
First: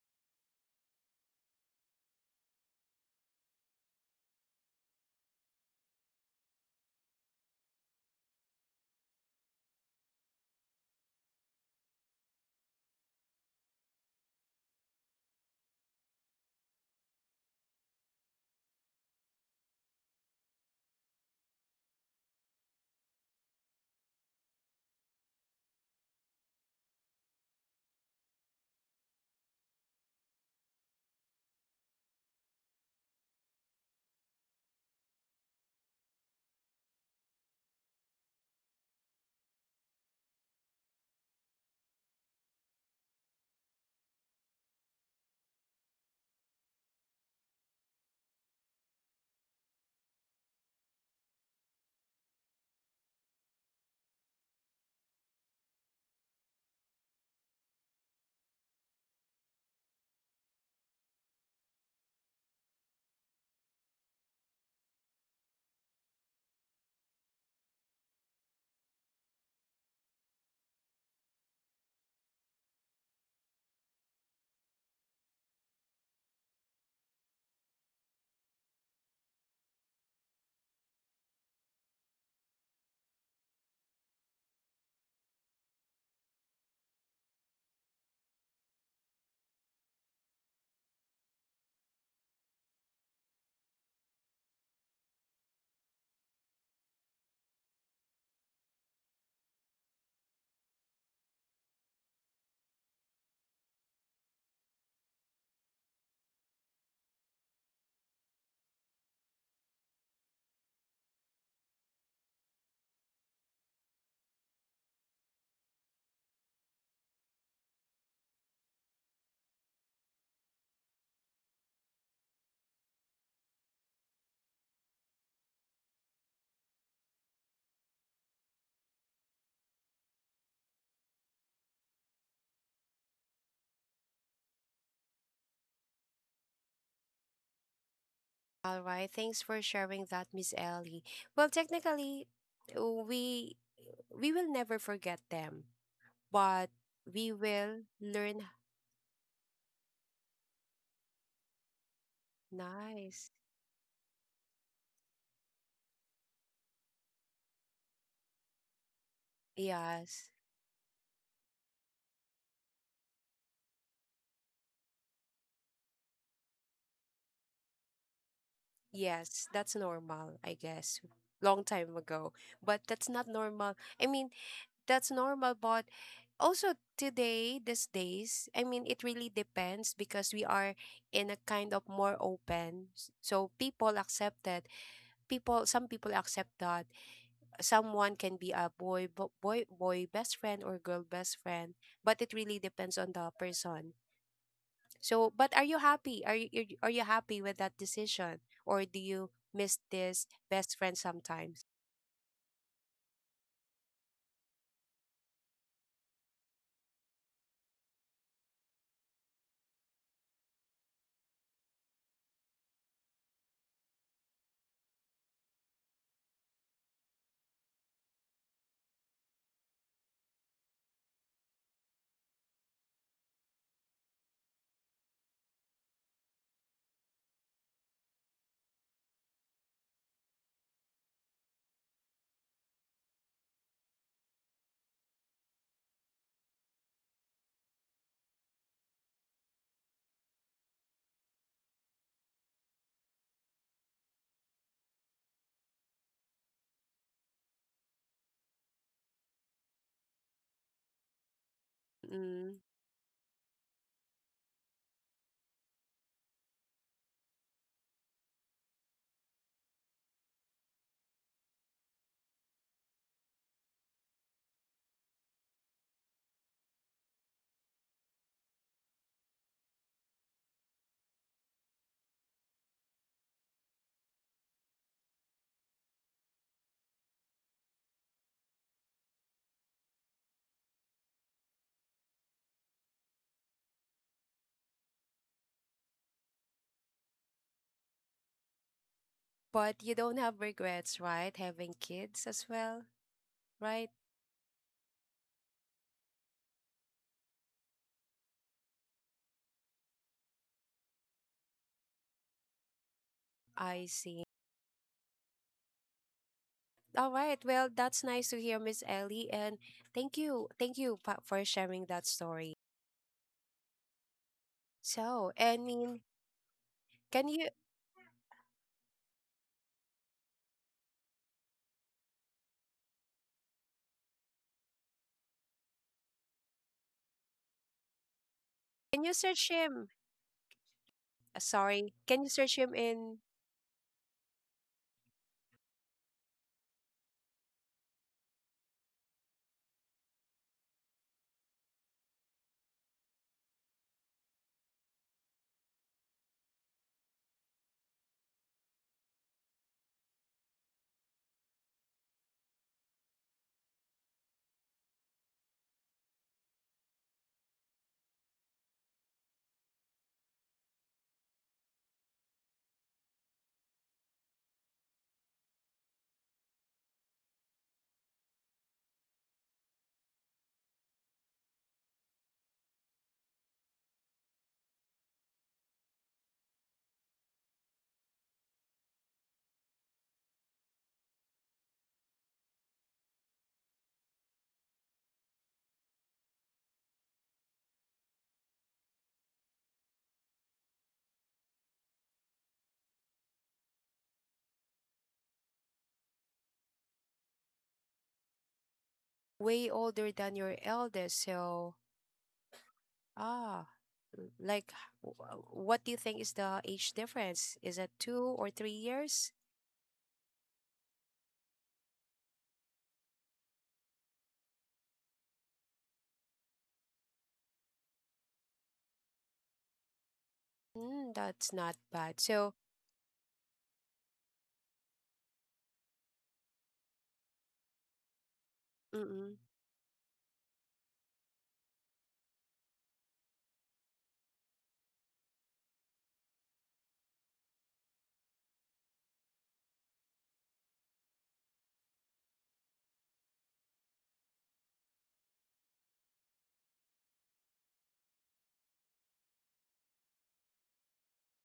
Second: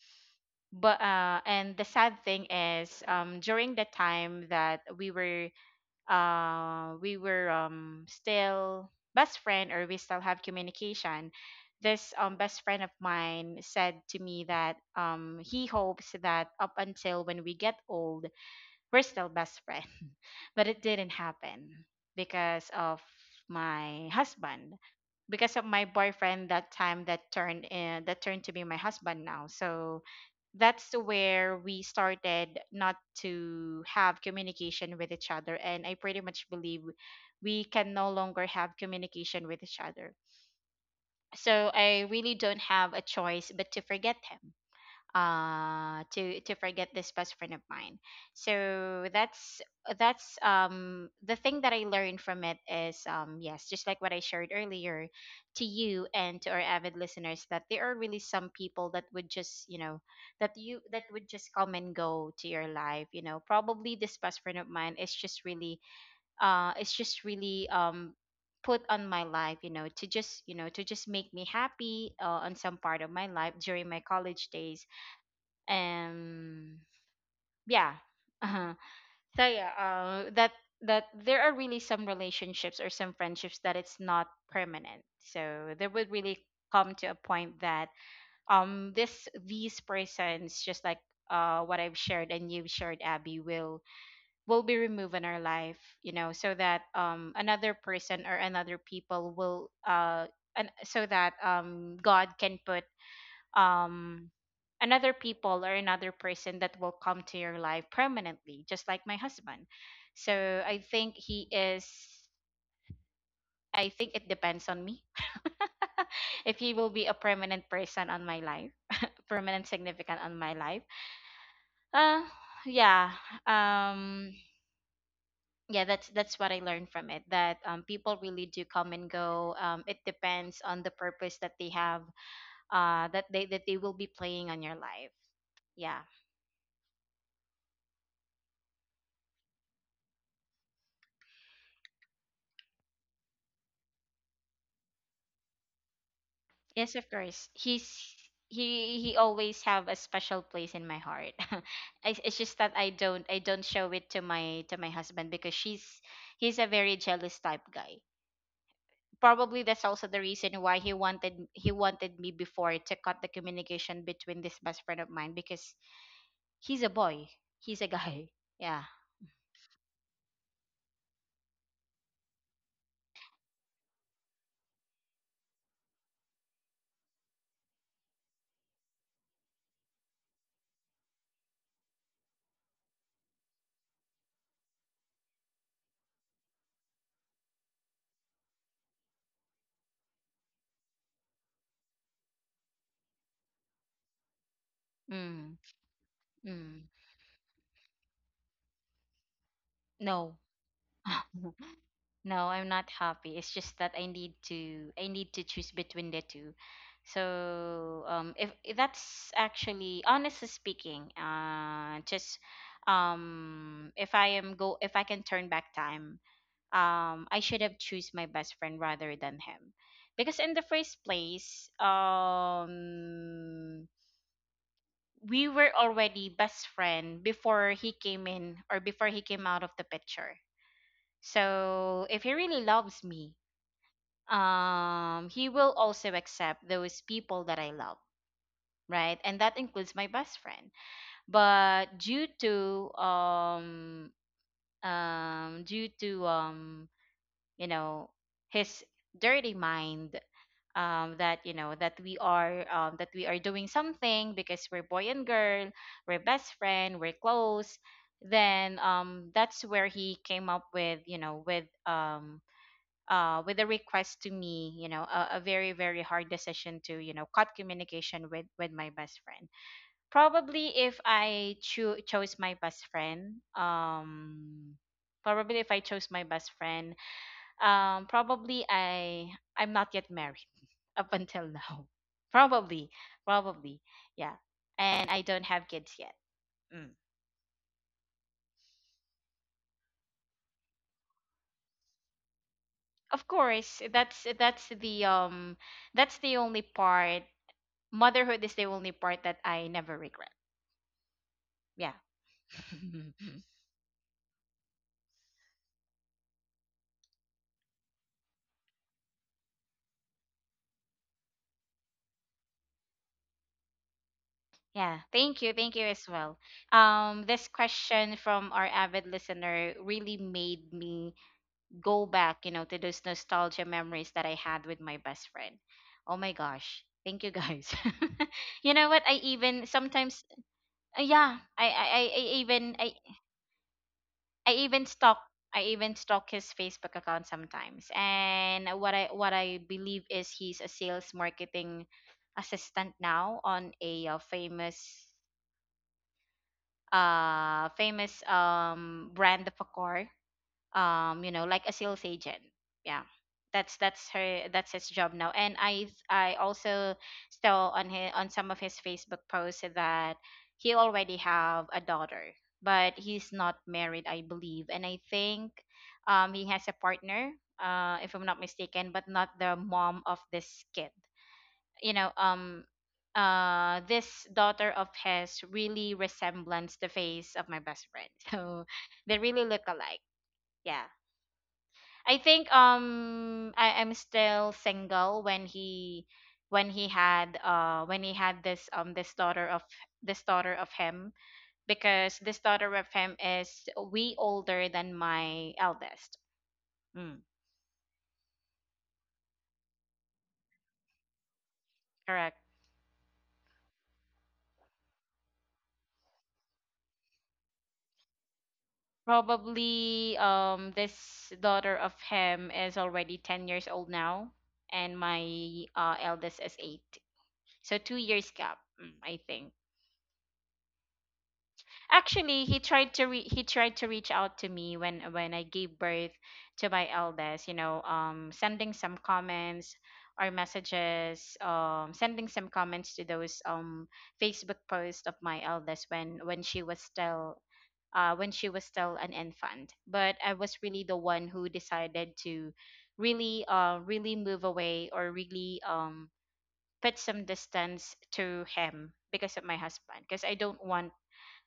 [SPEAKER 2] but and the sad thing is, during the time that we were still best friend, or we still have communication, this best friend of mine said to me that he hopes that up until when we get old we're still best friend, but it didn't happen because of my husband, because of my boyfriend that time that turned in that turned to be my husband now. So that's where we started not to have communication with each other, and I pretty much believe we can no longer have communication with each other. So I really don't have a choice but to forget him, to forget this best friend of mine. So that's the thing that I learned from it is, yes, just like what I shared earlier to you and to our avid listeners, that there are really some people that would just, you know, that would just come and go to your life. You know, probably this best friend of mine is just really it's just really, put on my life, you know, to just, you know, to just make me happy, on some part of my life during my college days. um yeah. Uh-huh. So yeah, that there are really some relationships or some friendships that it's not permanent, so there would really come to a point that, this, these persons, just like what I've shared and you've shared, Abby, will be removed in our life, you know, so that, another person or another people will, and so that, God can put, um another people or another person that will come to your life permanently, just like my husband. So I think he is, I think it depends on me if he will be a permanent person on my life, permanent significant on my life. uh yeah. um yeah, that's what I learned from it, that people really do come and go. It depends on the purpose that they have, that they will be playing on your life. Yeah.
[SPEAKER 1] All right. Thanks for sharing that, Miss Ellie. Well, technically, uh, we we will never forget them, but
[SPEAKER 2] Yes, of
[SPEAKER 1] we
[SPEAKER 2] course.
[SPEAKER 1] will
[SPEAKER 2] He's,
[SPEAKER 1] learn.
[SPEAKER 2] he always have a special place in my heart. I, it's just that I don't
[SPEAKER 1] Nice.
[SPEAKER 2] I don't show it to my husband because she's, he's a very jealous type guy. Probably that's also the
[SPEAKER 1] Yes.
[SPEAKER 2] reason why he wanted me before to cut the communication between this best friend of mine because he's a boy. He's a guy. Yeah.
[SPEAKER 1] Yes, that's normal, I guess. Long time ago, but that's not normal. I mean, that's normal, but also today, these days, I mean, it really depends because we are in a kind of more open. So people accept that. People, some people accept that someone can be a boy bo- boy boy best friend or girl best friend, but it really depends on the person. So,
[SPEAKER 2] Mm.
[SPEAKER 1] but, are you happy, are you are you
[SPEAKER 2] Mm.
[SPEAKER 1] are you happy with that decision, or do you miss this
[SPEAKER 2] No.
[SPEAKER 1] best friend sometimes?
[SPEAKER 2] No, I'm not happy. It's just that I need to choose between the two. So, if that's actually, honestly speaking, just if I am go if I can turn back time, I should have choose my best friend rather than him. Because in the first place, we were already best friend before he came in, or before he came out of the picture. So if he really loves me, he will also accept those people that I love, right? And that includes my best friend. But due to due to, you know, his dirty mind, that, you know, that we
[SPEAKER 1] Mm.
[SPEAKER 2] are, that we are doing something because we're boy and girl, we're best friend, we're close. Then, that's where he came up with, you know, with, with a request to me, you know, a very, very hard decision to, you know, cut communication with my best friend. Probably if chose my best friend, probably if I chose my best friend, probably I, I'm not yet married up until now. Probably, probably, yeah. And I don't have kids yet. Mm.
[SPEAKER 1] But you don't have regrets, right, having kids as well,
[SPEAKER 2] Of course,
[SPEAKER 1] right?
[SPEAKER 2] that's that's the only part, motherhood is the only part that I never regret. Yeah.
[SPEAKER 1] I see. All right, well, that's nice to hear, Miss Ellie, and for sharing that story.
[SPEAKER 2] Yeah,
[SPEAKER 1] So,
[SPEAKER 2] thank you.
[SPEAKER 1] I
[SPEAKER 2] Thank you
[SPEAKER 1] mean,
[SPEAKER 2] as well.
[SPEAKER 1] can
[SPEAKER 2] This
[SPEAKER 1] you
[SPEAKER 2] question from our avid listener really made me go back, you know, to those nostalgia memories that I had with my best friend. Oh my gosh. Thank you guys. You know what?
[SPEAKER 1] can
[SPEAKER 2] I
[SPEAKER 1] you search
[SPEAKER 2] even
[SPEAKER 1] him,
[SPEAKER 2] sometimes, yeah,
[SPEAKER 1] sorry. Can you search him in...
[SPEAKER 2] I even stalk I even stalk his Facebook account sometimes. And what I believe is he's a sales marketing assistant now on a, famous, famous, brand of a car, you know, like a sales agent. Yeah, that's her that's his job now. And I also saw on his, on some of his Facebook posts, that he already have a daughter, but he's not married, I believe. And I think, he has a partner, if I'm not mistaken, but not the mom of this kid, you know. This daughter of his really resembles the face of my best friend. So they really look alike. Yeah. I think, I am still single when he, when he had this, this daughter of him, because this daughter of him is way older than my eldest. Mm,
[SPEAKER 1] Way older than your eldest? So,
[SPEAKER 2] correct.
[SPEAKER 1] ah, l- like, what do you think is the age difference? Is it 2 or 3 years?
[SPEAKER 2] Probably, this daughter of him is already 10 years old now, and my, eldest is 8. So 2 years gap, mm, I think
[SPEAKER 1] Mm, that's not bad.
[SPEAKER 2] actually
[SPEAKER 1] So,
[SPEAKER 2] he tried to reach out to me when I gave birth to my eldest, you know, sending some
[SPEAKER 1] mm-mm,
[SPEAKER 2] comments or messages, sending some comments to those, Facebook posts of my eldest when she was still, when she was still an infant. But I was really the one who decided to really, really move away, or really, put some distance to him because of my husband, because I don't want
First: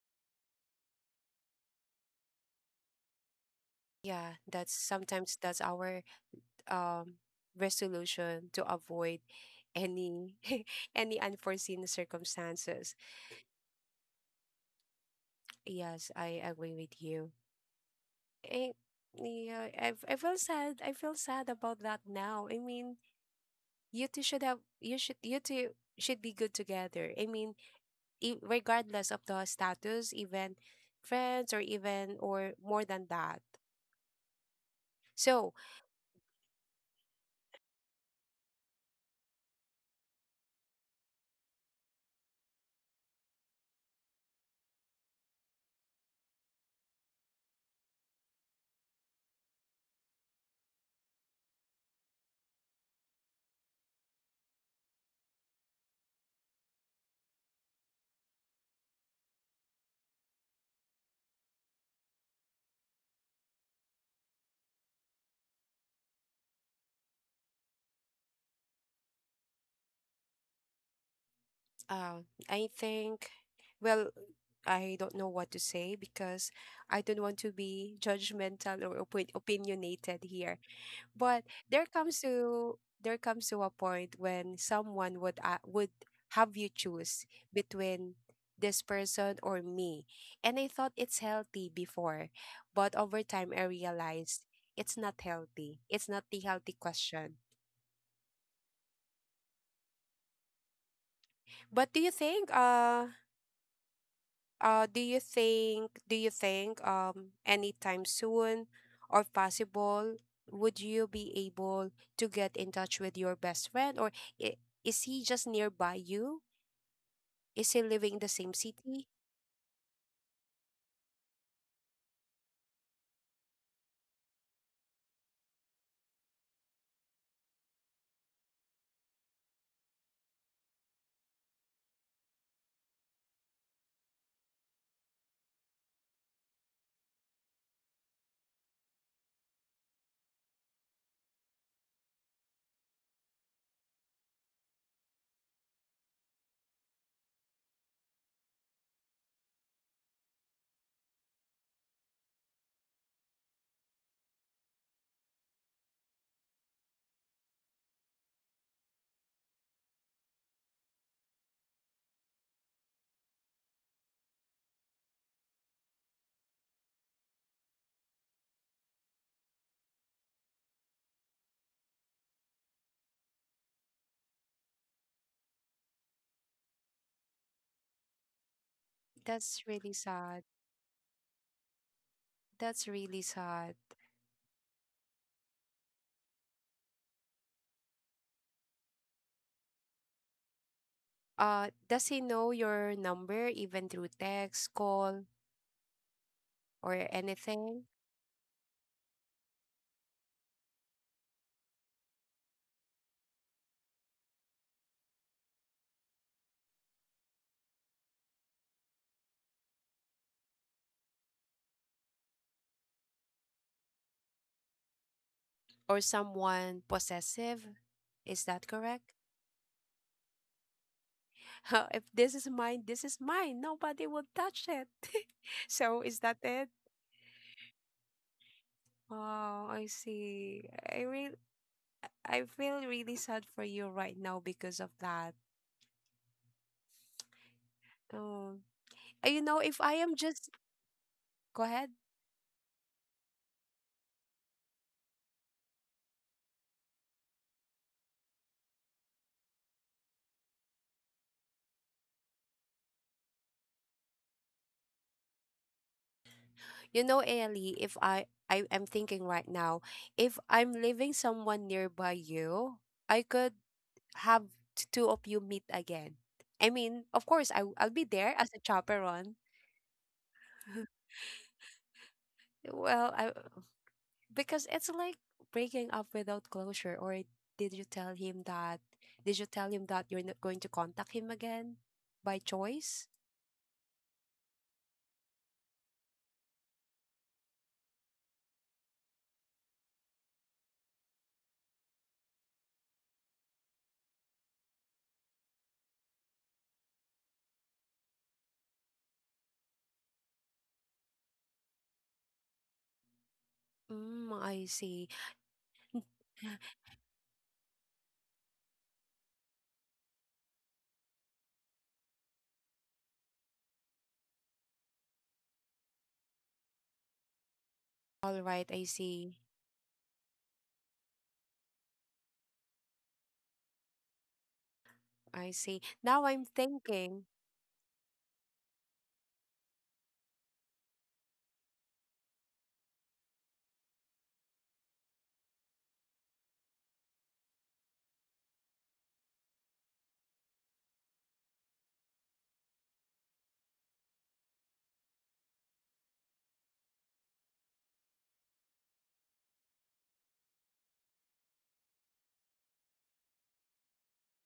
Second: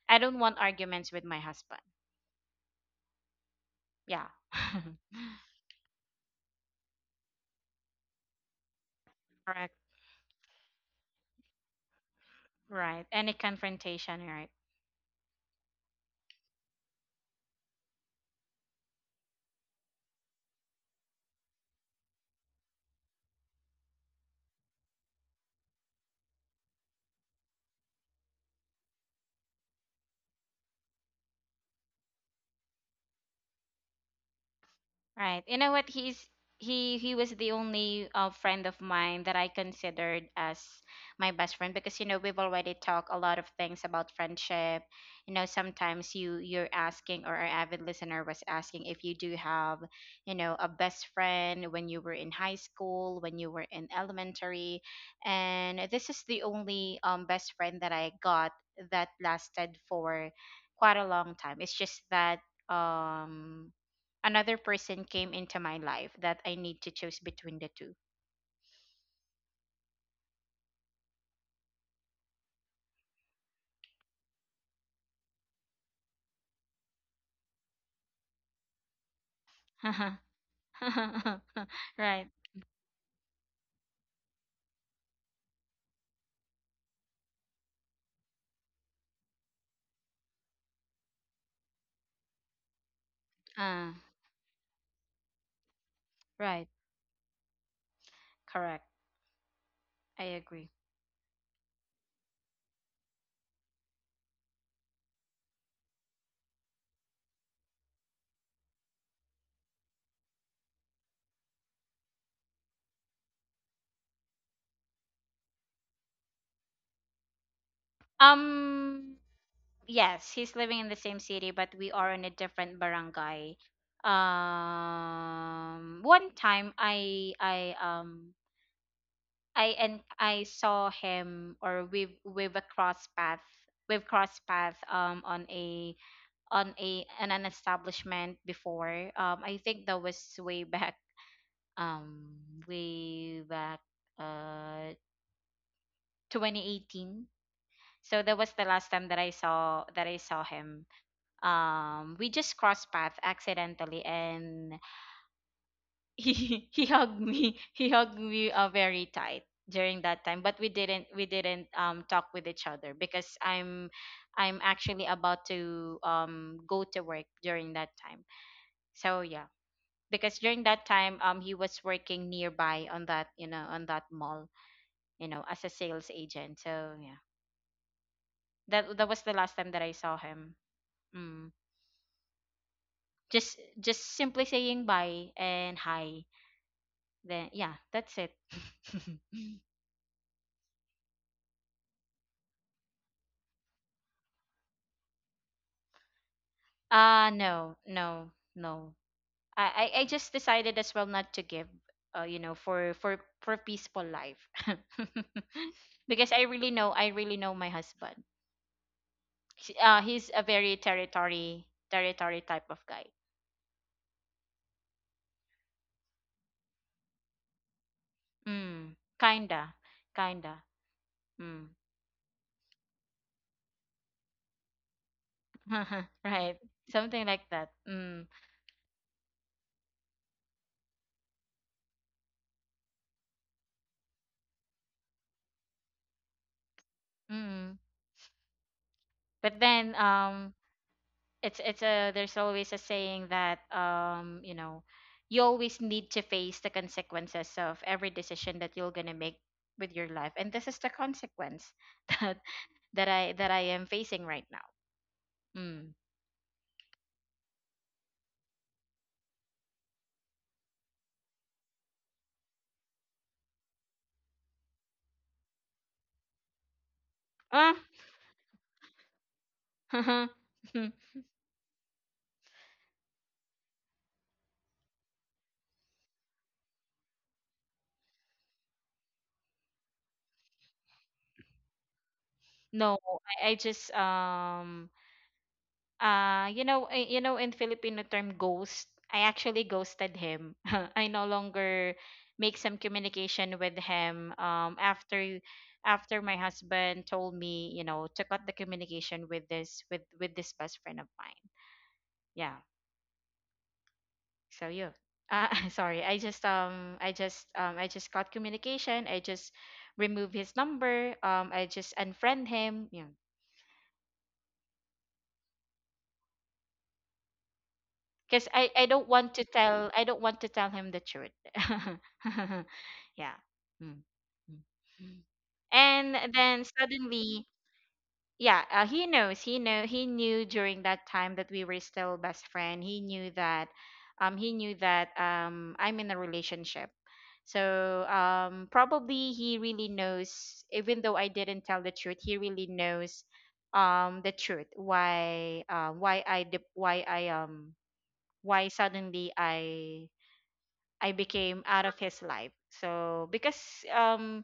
[SPEAKER 2] I don't want arguments with my husband. Yeah.
[SPEAKER 1] yeah, that's sometimes that's our um resolution to avoid
[SPEAKER 2] Correct.
[SPEAKER 1] any any unforeseen circumstances.
[SPEAKER 2] Right. Any confrontation, right?
[SPEAKER 1] Yes, I agree with you. Eh, yeah, I feel sad. I feel sad about that now. I mean, you two should be good together. I mean, regardless of the status, even friends or even or more than that.
[SPEAKER 2] Right.
[SPEAKER 1] So,
[SPEAKER 2] You know what? He's, he was the only, friend of mine that I considered as my best friend, because you know we've already talked a lot of things about friendship. You know, sometimes you're asking, or our avid listener was asking, if you do have, you know, a best friend when you were in high school, when you were in elementary, and this is the only, best friend that I got that lasted for quite a long time. It's just that, um another person came into my life that I need to choose between the two.
[SPEAKER 1] I think, well, I don't know what to say because I don't want to be judgmental or opinionated here. But there comes
[SPEAKER 2] Right.
[SPEAKER 1] to there comes to a point when someone would have you choose between this person or me, and I thought it's healthy before, but over time I
[SPEAKER 2] Uh,
[SPEAKER 1] realized it's not healthy. It's not the
[SPEAKER 2] right.
[SPEAKER 1] healthy question.
[SPEAKER 2] Correct. I agree.
[SPEAKER 1] But do you think anytime soon or possible, would you be able to get in touch with your best friend? Or i- is he just nearby you? Is he living in the same city?
[SPEAKER 2] Um, yes, he's living in the same city, but we are in a different barangay. Um, one time I saw him, or we've crossed path, on a, on an establishment before. I think that was way back, uh, 2018. So that was the last time that I saw him. We just crossed path accidentally, and he, he hugged me. He hugged me, very tight during that time, but we didn't talk with each other because I'm actually about to, go to work during that time. So yeah, because during that time, he was working nearby on that, you know, on that mall, you know, as a sales agent. So yeah, that was the last
[SPEAKER 1] That's
[SPEAKER 2] time that I
[SPEAKER 1] really
[SPEAKER 2] saw
[SPEAKER 1] sad.
[SPEAKER 2] him. Mm.
[SPEAKER 1] That's really
[SPEAKER 2] just
[SPEAKER 1] sad.
[SPEAKER 2] just simply saying bye and hi, then yeah, that's it.
[SPEAKER 1] Does he know your number even through text, call, or
[SPEAKER 2] uh no
[SPEAKER 1] anything?
[SPEAKER 2] no no. I just decided as well not to give, you know, for for peaceful life, because I really know my husband. He's a very territory, territory type of guy.
[SPEAKER 1] Or someone possessive? Is that
[SPEAKER 2] Mm,
[SPEAKER 1] correct?
[SPEAKER 2] kinda, kinda. Mm.
[SPEAKER 1] If this is mine, this is mine. Nobody will touch it. So is that
[SPEAKER 2] Right.
[SPEAKER 1] it?
[SPEAKER 2] Something like that. Mm.
[SPEAKER 1] Oh, I see. I really, I feel really sad for you right now because of that.
[SPEAKER 2] Mm.
[SPEAKER 1] Oh, you know,
[SPEAKER 2] But
[SPEAKER 1] if I
[SPEAKER 2] then,
[SPEAKER 1] am just go
[SPEAKER 2] it's
[SPEAKER 1] ahead.
[SPEAKER 2] a there's always a saying that, you know, you always need to face the consequences of every decision that you're going to make with your life, and this is the consequence that that I am facing right now. Mm.
[SPEAKER 1] You know, Ellie, if I am thinking right now, if I'm leaving someone nearby you, I could have two of you meet again. I mean, of course,
[SPEAKER 2] Ah.
[SPEAKER 1] I'll be there as a chaperone. Well, I Because it's like breaking up without closure. Or did you tell him that, did you tell him that you're not going to contact him again by
[SPEAKER 2] No,
[SPEAKER 1] choice?
[SPEAKER 2] I just um, uh, you know, eh, you know, in Filipino term ghost, I actually ghosted him. I no longer make some communication with him. After my husband told me, you know, to cut the communication with this best friend of mine. Yeah.
[SPEAKER 1] Mm, I
[SPEAKER 2] So yeah.
[SPEAKER 1] see.
[SPEAKER 2] Sorry. I just I just cut communication. I just remove his number. I just unfriend him. Yeah.
[SPEAKER 1] All
[SPEAKER 2] Because
[SPEAKER 1] right, I
[SPEAKER 2] I don't
[SPEAKER 1] see.
[SPEAKER 2] want to tell I don't want to tell him the truth. Yeah. Mm. Mm.
[SPEAKER 1] I see. Now
[SPEAKER 2] And
[SPEAKER 1] I'm
[SPEAKER 2] then
[SPEAKER 1] thinking,
[SPEAKER 2] suddenly, yeah, he knows. He know he knew during that time that we were still best friend. He knew that I'm in a relationship. So probably he really knows even though I didn't tell the truth, he really knows the truth why I dip, why I why suddenly I became out of his life. So because um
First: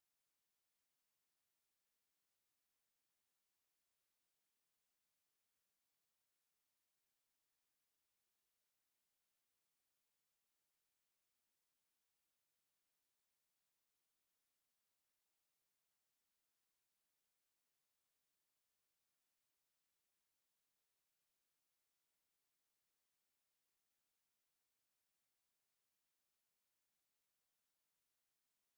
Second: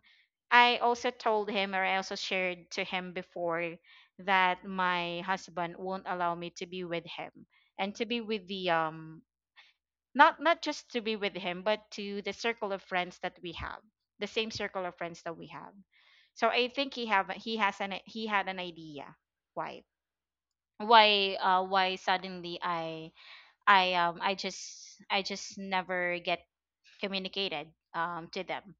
[SPEAKER 2] I also told him or I also shared to him before that my husband won't allow me to be with him and to be with the not just to be with him but to the circle of friends that we have, the same circle of friends that we have. So I think he have he has an he had an idea why, why why suddenly I I just never get communicated to them.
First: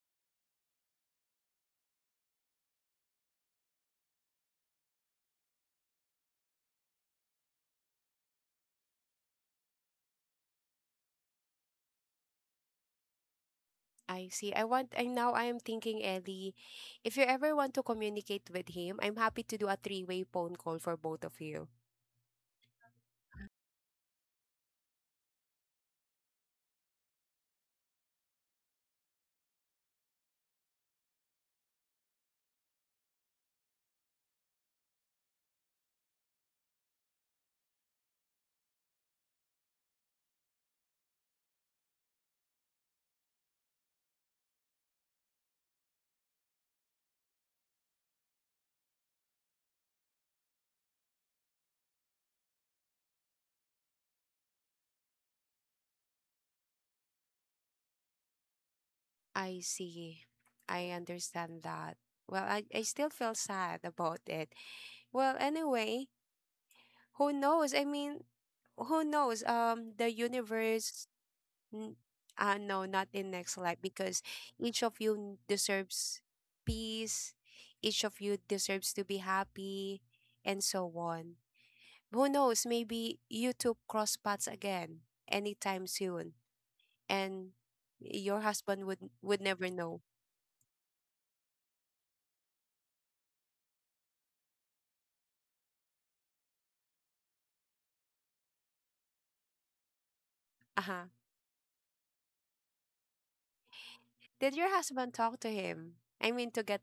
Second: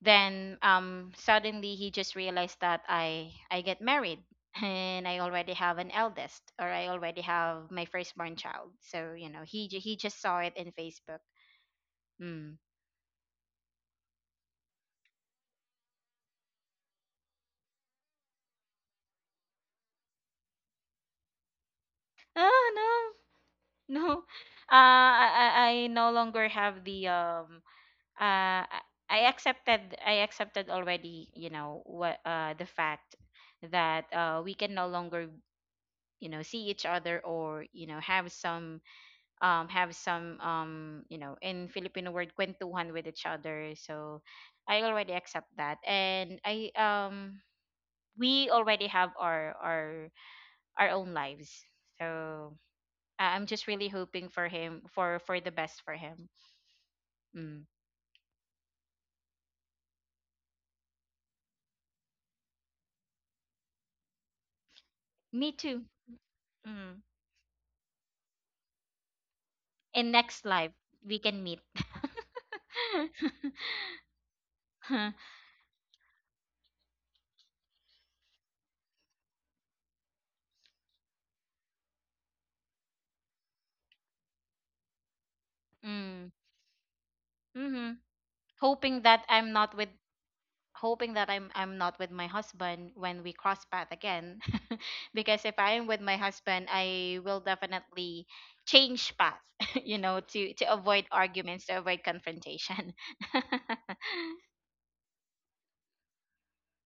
[SPEAKER 2] Then suddenly he just realized that I get married and I already have an eldest or I already have my firstborn child. So you know he just saw it in Facebook. Mm.
[SPEAKER 1] I see. I want, and now I am thinking, Ellie, if you ever want to communicate with him, I'm happy to do a three-way phone call for both of you.
[SPEAKER 2] Ah, no, no, I no longer have the uh I I accepted already, you know what, the fact that we can no longer, you know, see each other, or you know, have some you know, in Filipino word, kwentuhan with each other. So I already accept that, and I we already have our own lives. So I'm just really hoping for him, for the best for him. Mm.
[SPEAKER 1] I see. I understand that. Well, I still feel sad about it. Well,
[SPEAKER 2] Me too.
[SPEAKER 1] anyway,
[SPEAKER 2] Mm.
[SPEAKER 1] who knows? I mean, who knows?
[SPEAKER 2] In
[SPEAKER 1] The
[SPEAKER 2] next life
[SPEAKER 1] universe.
[SPEAKER 2] we can meet.
[SPEAKER 1] n- No, not in next life because each of you deserves peace. Each of you deserves to be happy, and so on. Who knows? Maybe you two cross paths again anytime
[SPEAKER 2] Mm.
[SPEAKER 1] soon, and
[SPEAKER 2] Hmm.
[SPEAKER 1] your husband
[SPEAKER 2] Hoping that
[SPEAKER 1] would
[SPEAKER 2] I'm
[SPEAKER 1] never
[SPEAKER 2] not with
[SPEAKER 1] know.
[SPEAKER 2] Hoping that I'm not with my husband when we cross path again. Because if I am with my husband, I will definitely change path, you know, to
[SPEAKER 1] Uh
[SPEAKER 2] avoid
[SPEAKER 1] huh.
[SPEAKER 2] arguments, to avoid confrontation.
[SPEAKER 1] Did your husband talk to him? I mean, to get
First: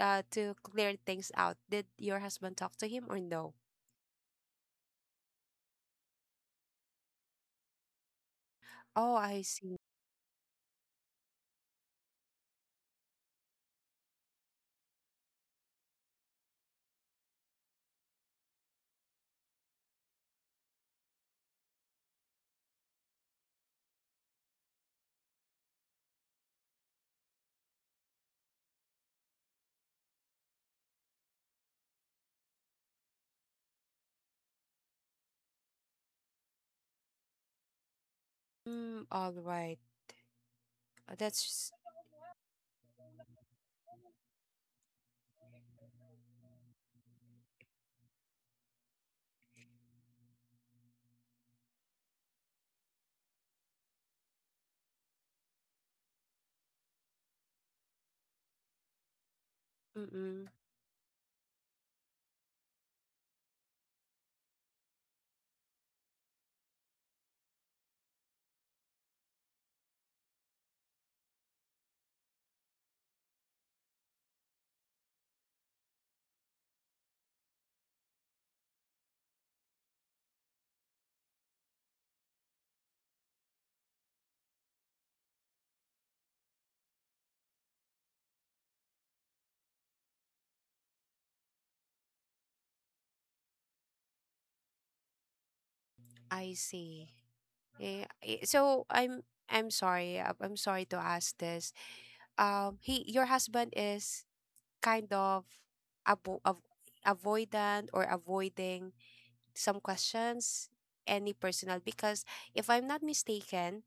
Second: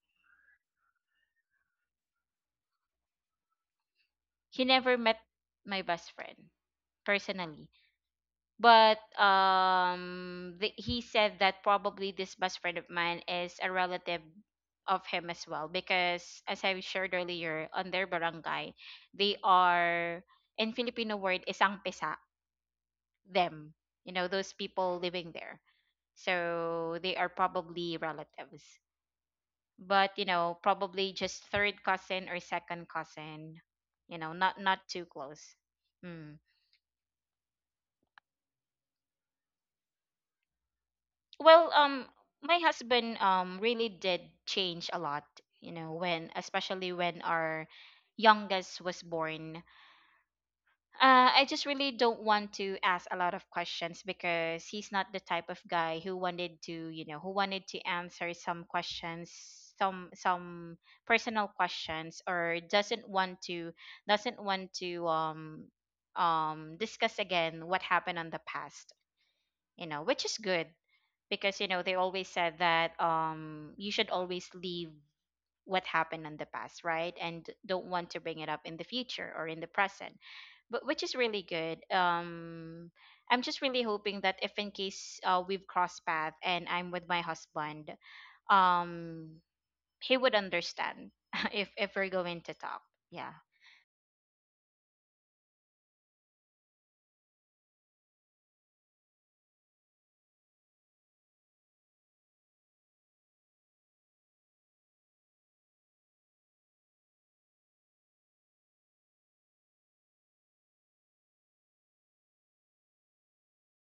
[SPEAKER 1] to clear things out. Did your husband talk to him or no?
[SPEAKER 2] He never met my best friend personally. But
[SPEAKER 1] Oh, I see.
[SPEAKER 2] the, he said that probably this best friend of mine is a relative of him as well, because as I shared earlier, on their barangay, they are, in Filipino word, isang pisa them. You know, those people living there, so they are probably relatives. But you know, probably just third cousin or second cousin. You know, not too close. Hmm.
[SPEAKER 1] Mm, all right. That's
[SPEAKER 2] Well,
[SPEAKER 1] just-
[SPEAKER 2] my husband really did change a lot, you know, when, especially when our youngest was born. I just really don't want to ask a lot of questions, because he's not the type of guy who wanted to, you know, who wanted to answer some questions, some
[SPEAKER 1] mm-mm,
[SPEAKER 2] some personal questions, or doesn't want to, doesn't want to um discuss again what happened on the past, you know, which is good, because you know, they always said that you should always leave what happened in the past, right, and don't want to bring it up in the future or in the present. But which is really good. Um, I'm just really hoping that if in case we've crossed path and I'm with my husband, um he would understand if we're going to talk. Yeah.
[SPEAKER 1] I see. Yeah. So I'm sorry. Uh, I'm sorry to ask this. He, your husband is kind of avo av avoidant, or avoiding some questions, any personal, because if I'm not mistaken,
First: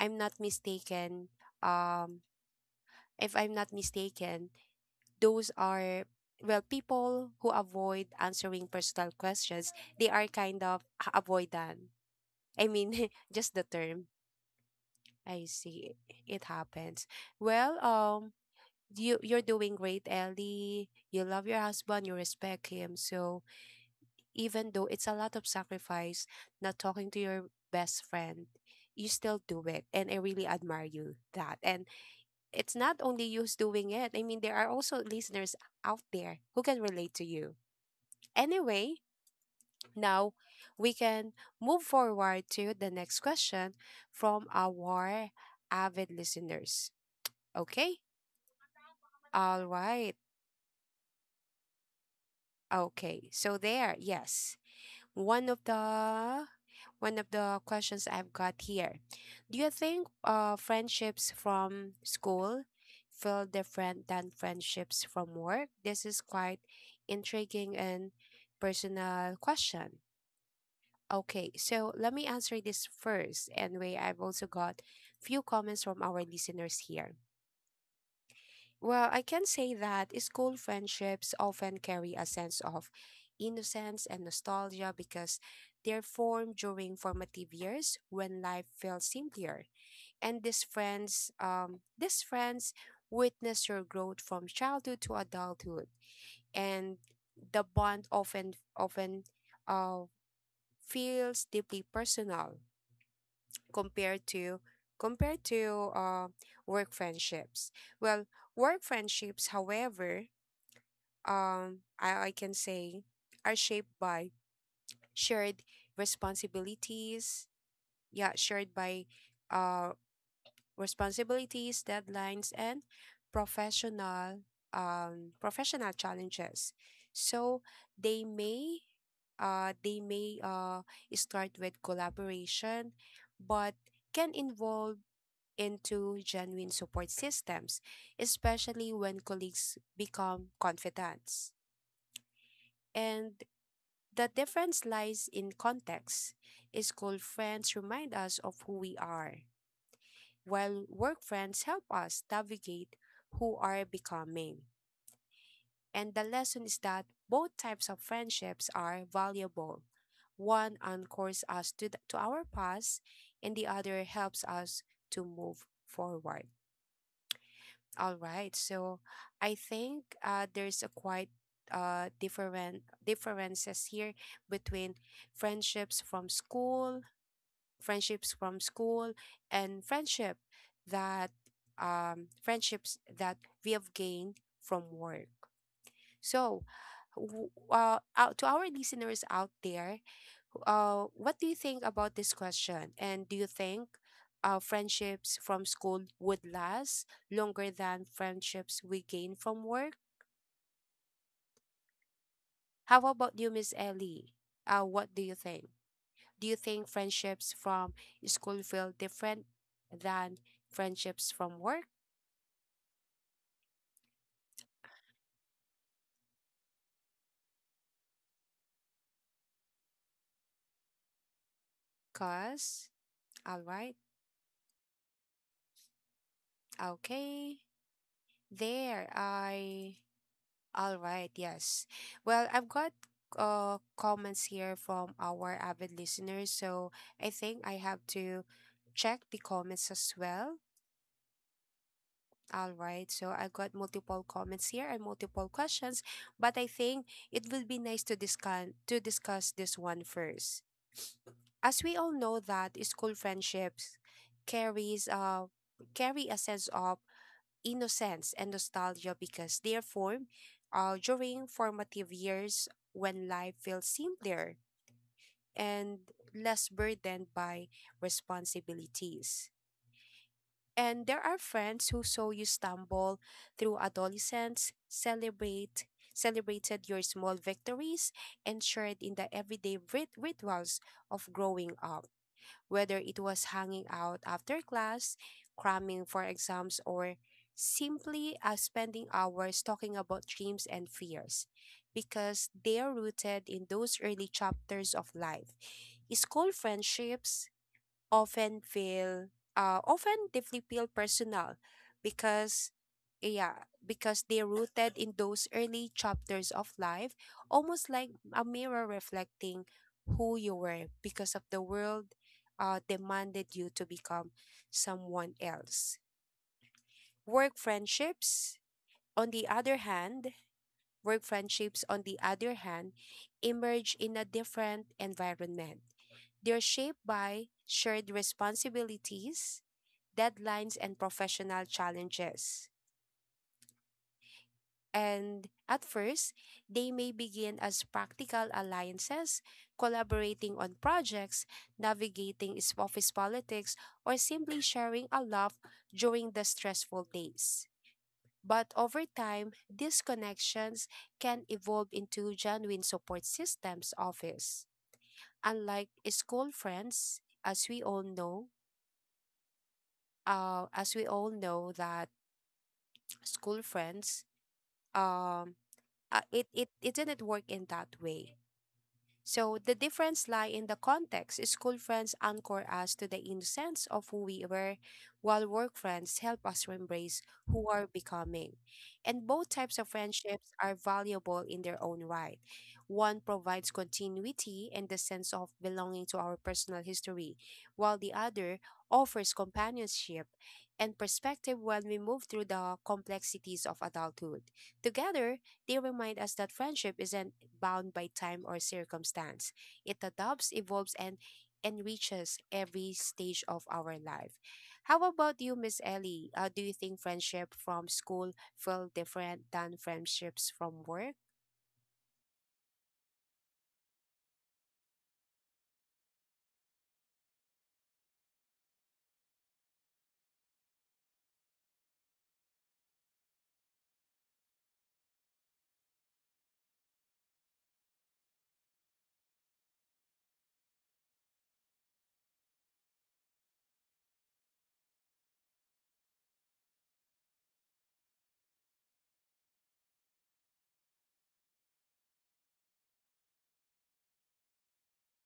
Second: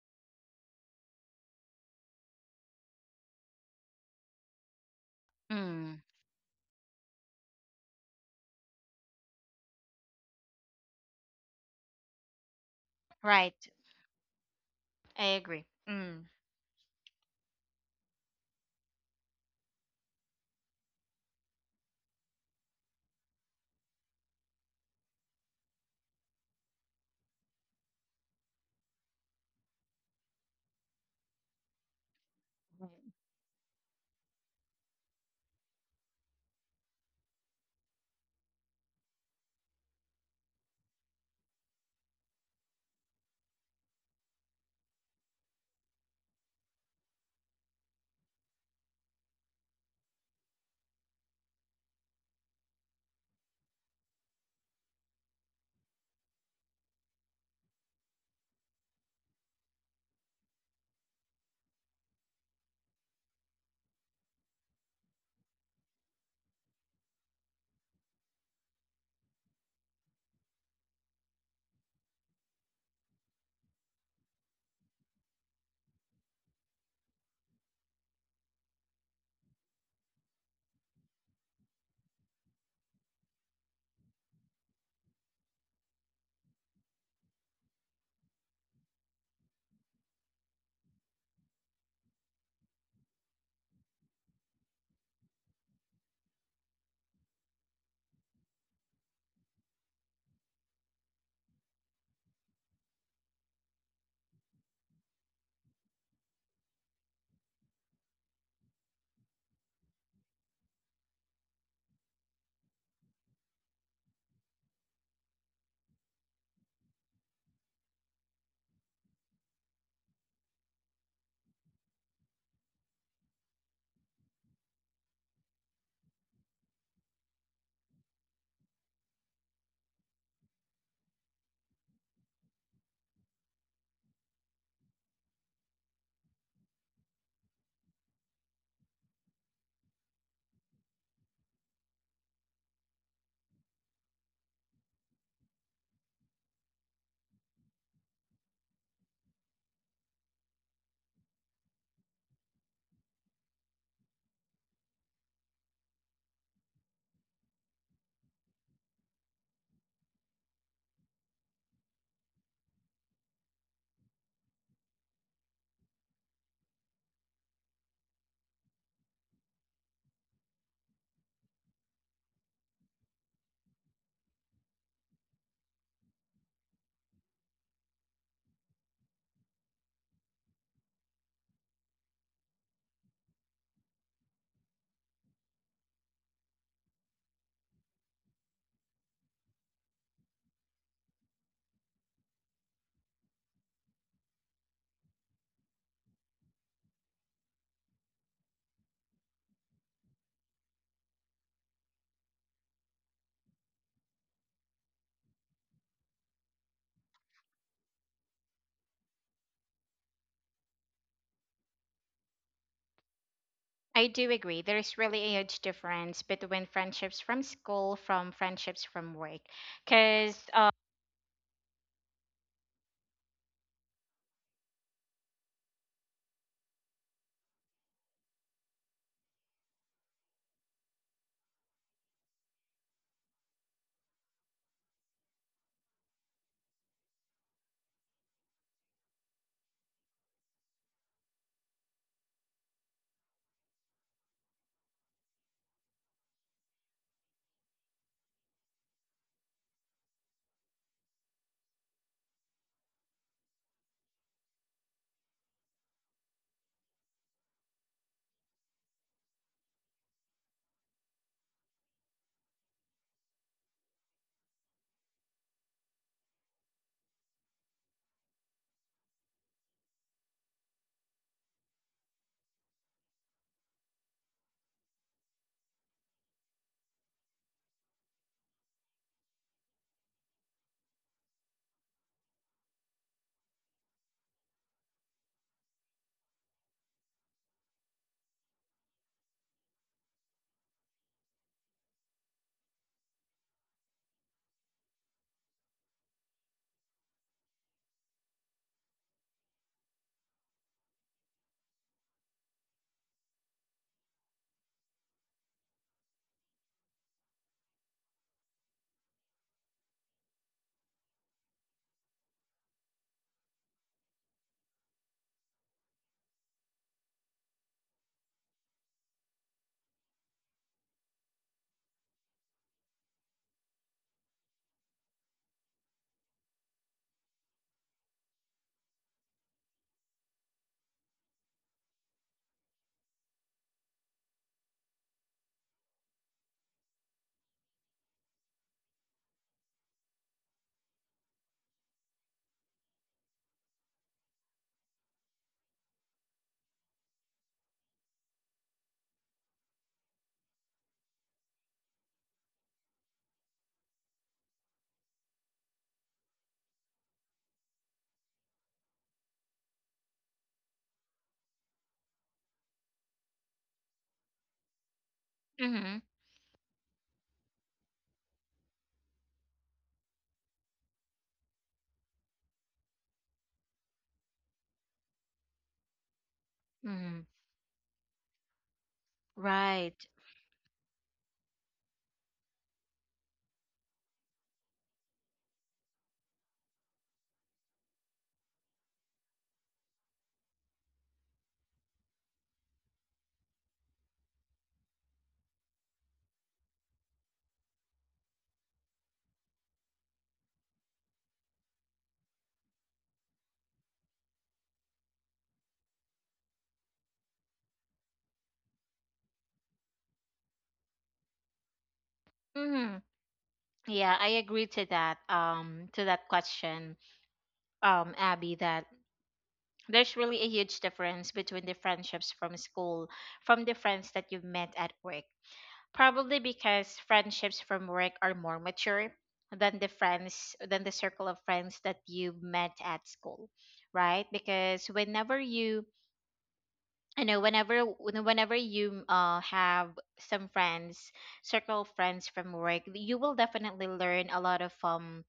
[SPEAKER 1] I'm not mistaken. Um, if I'm not mistaken, those
[SPEAKER 2] Mm,
[SPEAKER 1] are, well, people who avoid answering personal questions, they are kind of avoidant. I mean, just the
[SPEAKER 2] right.
[SPEAKER 1] term.
[SPEAKER 2] I
[SPEAKER 1] I
[SPEAKER 2] agree.
[SPEAKER 1] see.
[SPEAKER 2] Mm.
[SPEAKER 1] It happens. Well, you you're doing great, Ellie. You love your husband, you respect him, so even though it's a lot of sacrifice not talking to your best friend, you still do it, and I really admire you that. And it's not only you who's doing it. I mean, there are also listeners out there who can relate to you. Anyway, now we can move forward to the next question from our avid listeners. Okay? All right. Okay. So there, yes. One of the One of the questions I've got here. Do you think friendships from school feel different than friendships from work? This is quite intriguing and personal question. Okay, so let me answer this first. Anyway, I've also got few comments from our listeners here. Well, I can say that school friendships often carry a sense of innocence and nostalgia because they're formed during formative years when life felt simpler. And these friends, witness your growth from childhood to adulthood, and the bond often uh, feels deeply personal compared to compared to uh, work friendships. Well, work friendships, however, I can say are shaped by shared responsibilities. Yeah, shared by uh, responsibilities, deadlines, and professional professional challenges. So they may uh, they may uh, start with collaboration, but can involve into genuine support systems, especially when colleagues become confidants. And the difference lies in context. School friends remind us of who we are, while work friends help us navigate who are becoming. And the lesson is that both types of friendships are valuable. One anchors us to, to our past, and the other helps us to move forward. All right. So I think there's a quite different differences here between friendships from school, friendships from school, and friendship that friendships that we have gained from work. So, out to our listeners out there, what do you think about this question? And do you think friendships from school would last longer than friendships we gain from work? How about you, Miss Ellie? What do you think? Do you think friendships from school feel different than friendships from work?
[SPEAKER 2] I do agree. There's really a huge difference between friendships from school, from friendships from work. Because,
[SPEAKER 1] Cause, all right, okay, there. I All right, yes. Well, I've got comments here from our avid listeners, so I think I have to check the comments as well. All right, so I got multiple comments here and multiple questions, but I think it would be nice to discuss this one first. As we all know that school friendships carries carry a sense of innocence and nostalgia because they are formed during formative years when life feels simpler and less burdened by responsibilities. And there are friends who saw you stumble through adolescence, celebrated your small victories, and shared in the everyday rituals of growing up, whether it was hanging out after class, cramming for exams, or simply spending hours talking about dreams and fears because they are rooted in those early chapters of life. School friendships often feel often deeply feel personal because, yeah, because they're rooted in those early chapters of life, almost like a mirror reflecting who you were because of the world demanded you to become someone else. Work friendships on the other hand, work friendships on the other hand emerge in a different environment. They're shaped by shared responsibilities, deadlines, and professional challenges. And at first, they may begin as practical alliances, collaborating on projects, navigating office politics, or simply sharing a laugh during the stressful days. But over time, these connections can evolve into genuine support systems office. Unlike school friends, as we all know, as we all know that school friends, um
[SPEAKER 2] mm-hmm,
[SPEAKER 1] it didn't work in that way. So the difference lie in the context. School friends anchor us to the innocence of who we were, while work friends help us to
[SPEAKER 2] mm-hmm,
[SPEAKER 1] embrace who we are becoming. And both types of
[SPEAKER 2] right.
[SPEAKER 1] friendships are valuable in their own right. One provides continuity and the sense of belonging to our personal history, while the other offers companionship and perspective when we move through the complexities of adulthood. Together, they remind us that friendship isn't bound by time or circumstance. It adopts, evolves, and enriches every stage of our life. How about you, Miss Ellie? Do you think friendship from school feel different than friendships from work?
[SPEAKER 2] Mm-hmm. Yeah, I agree to that question, Abby, that there's really a huge difference between the friendships from school, from the friends that you've met at work. Probably because friendships from work are more mature than the friends, than the circle of friends that you met at school, right? Because whenever you, I know whenever, whenever you have some friends, circle friends from work, you will definitely learn a lot of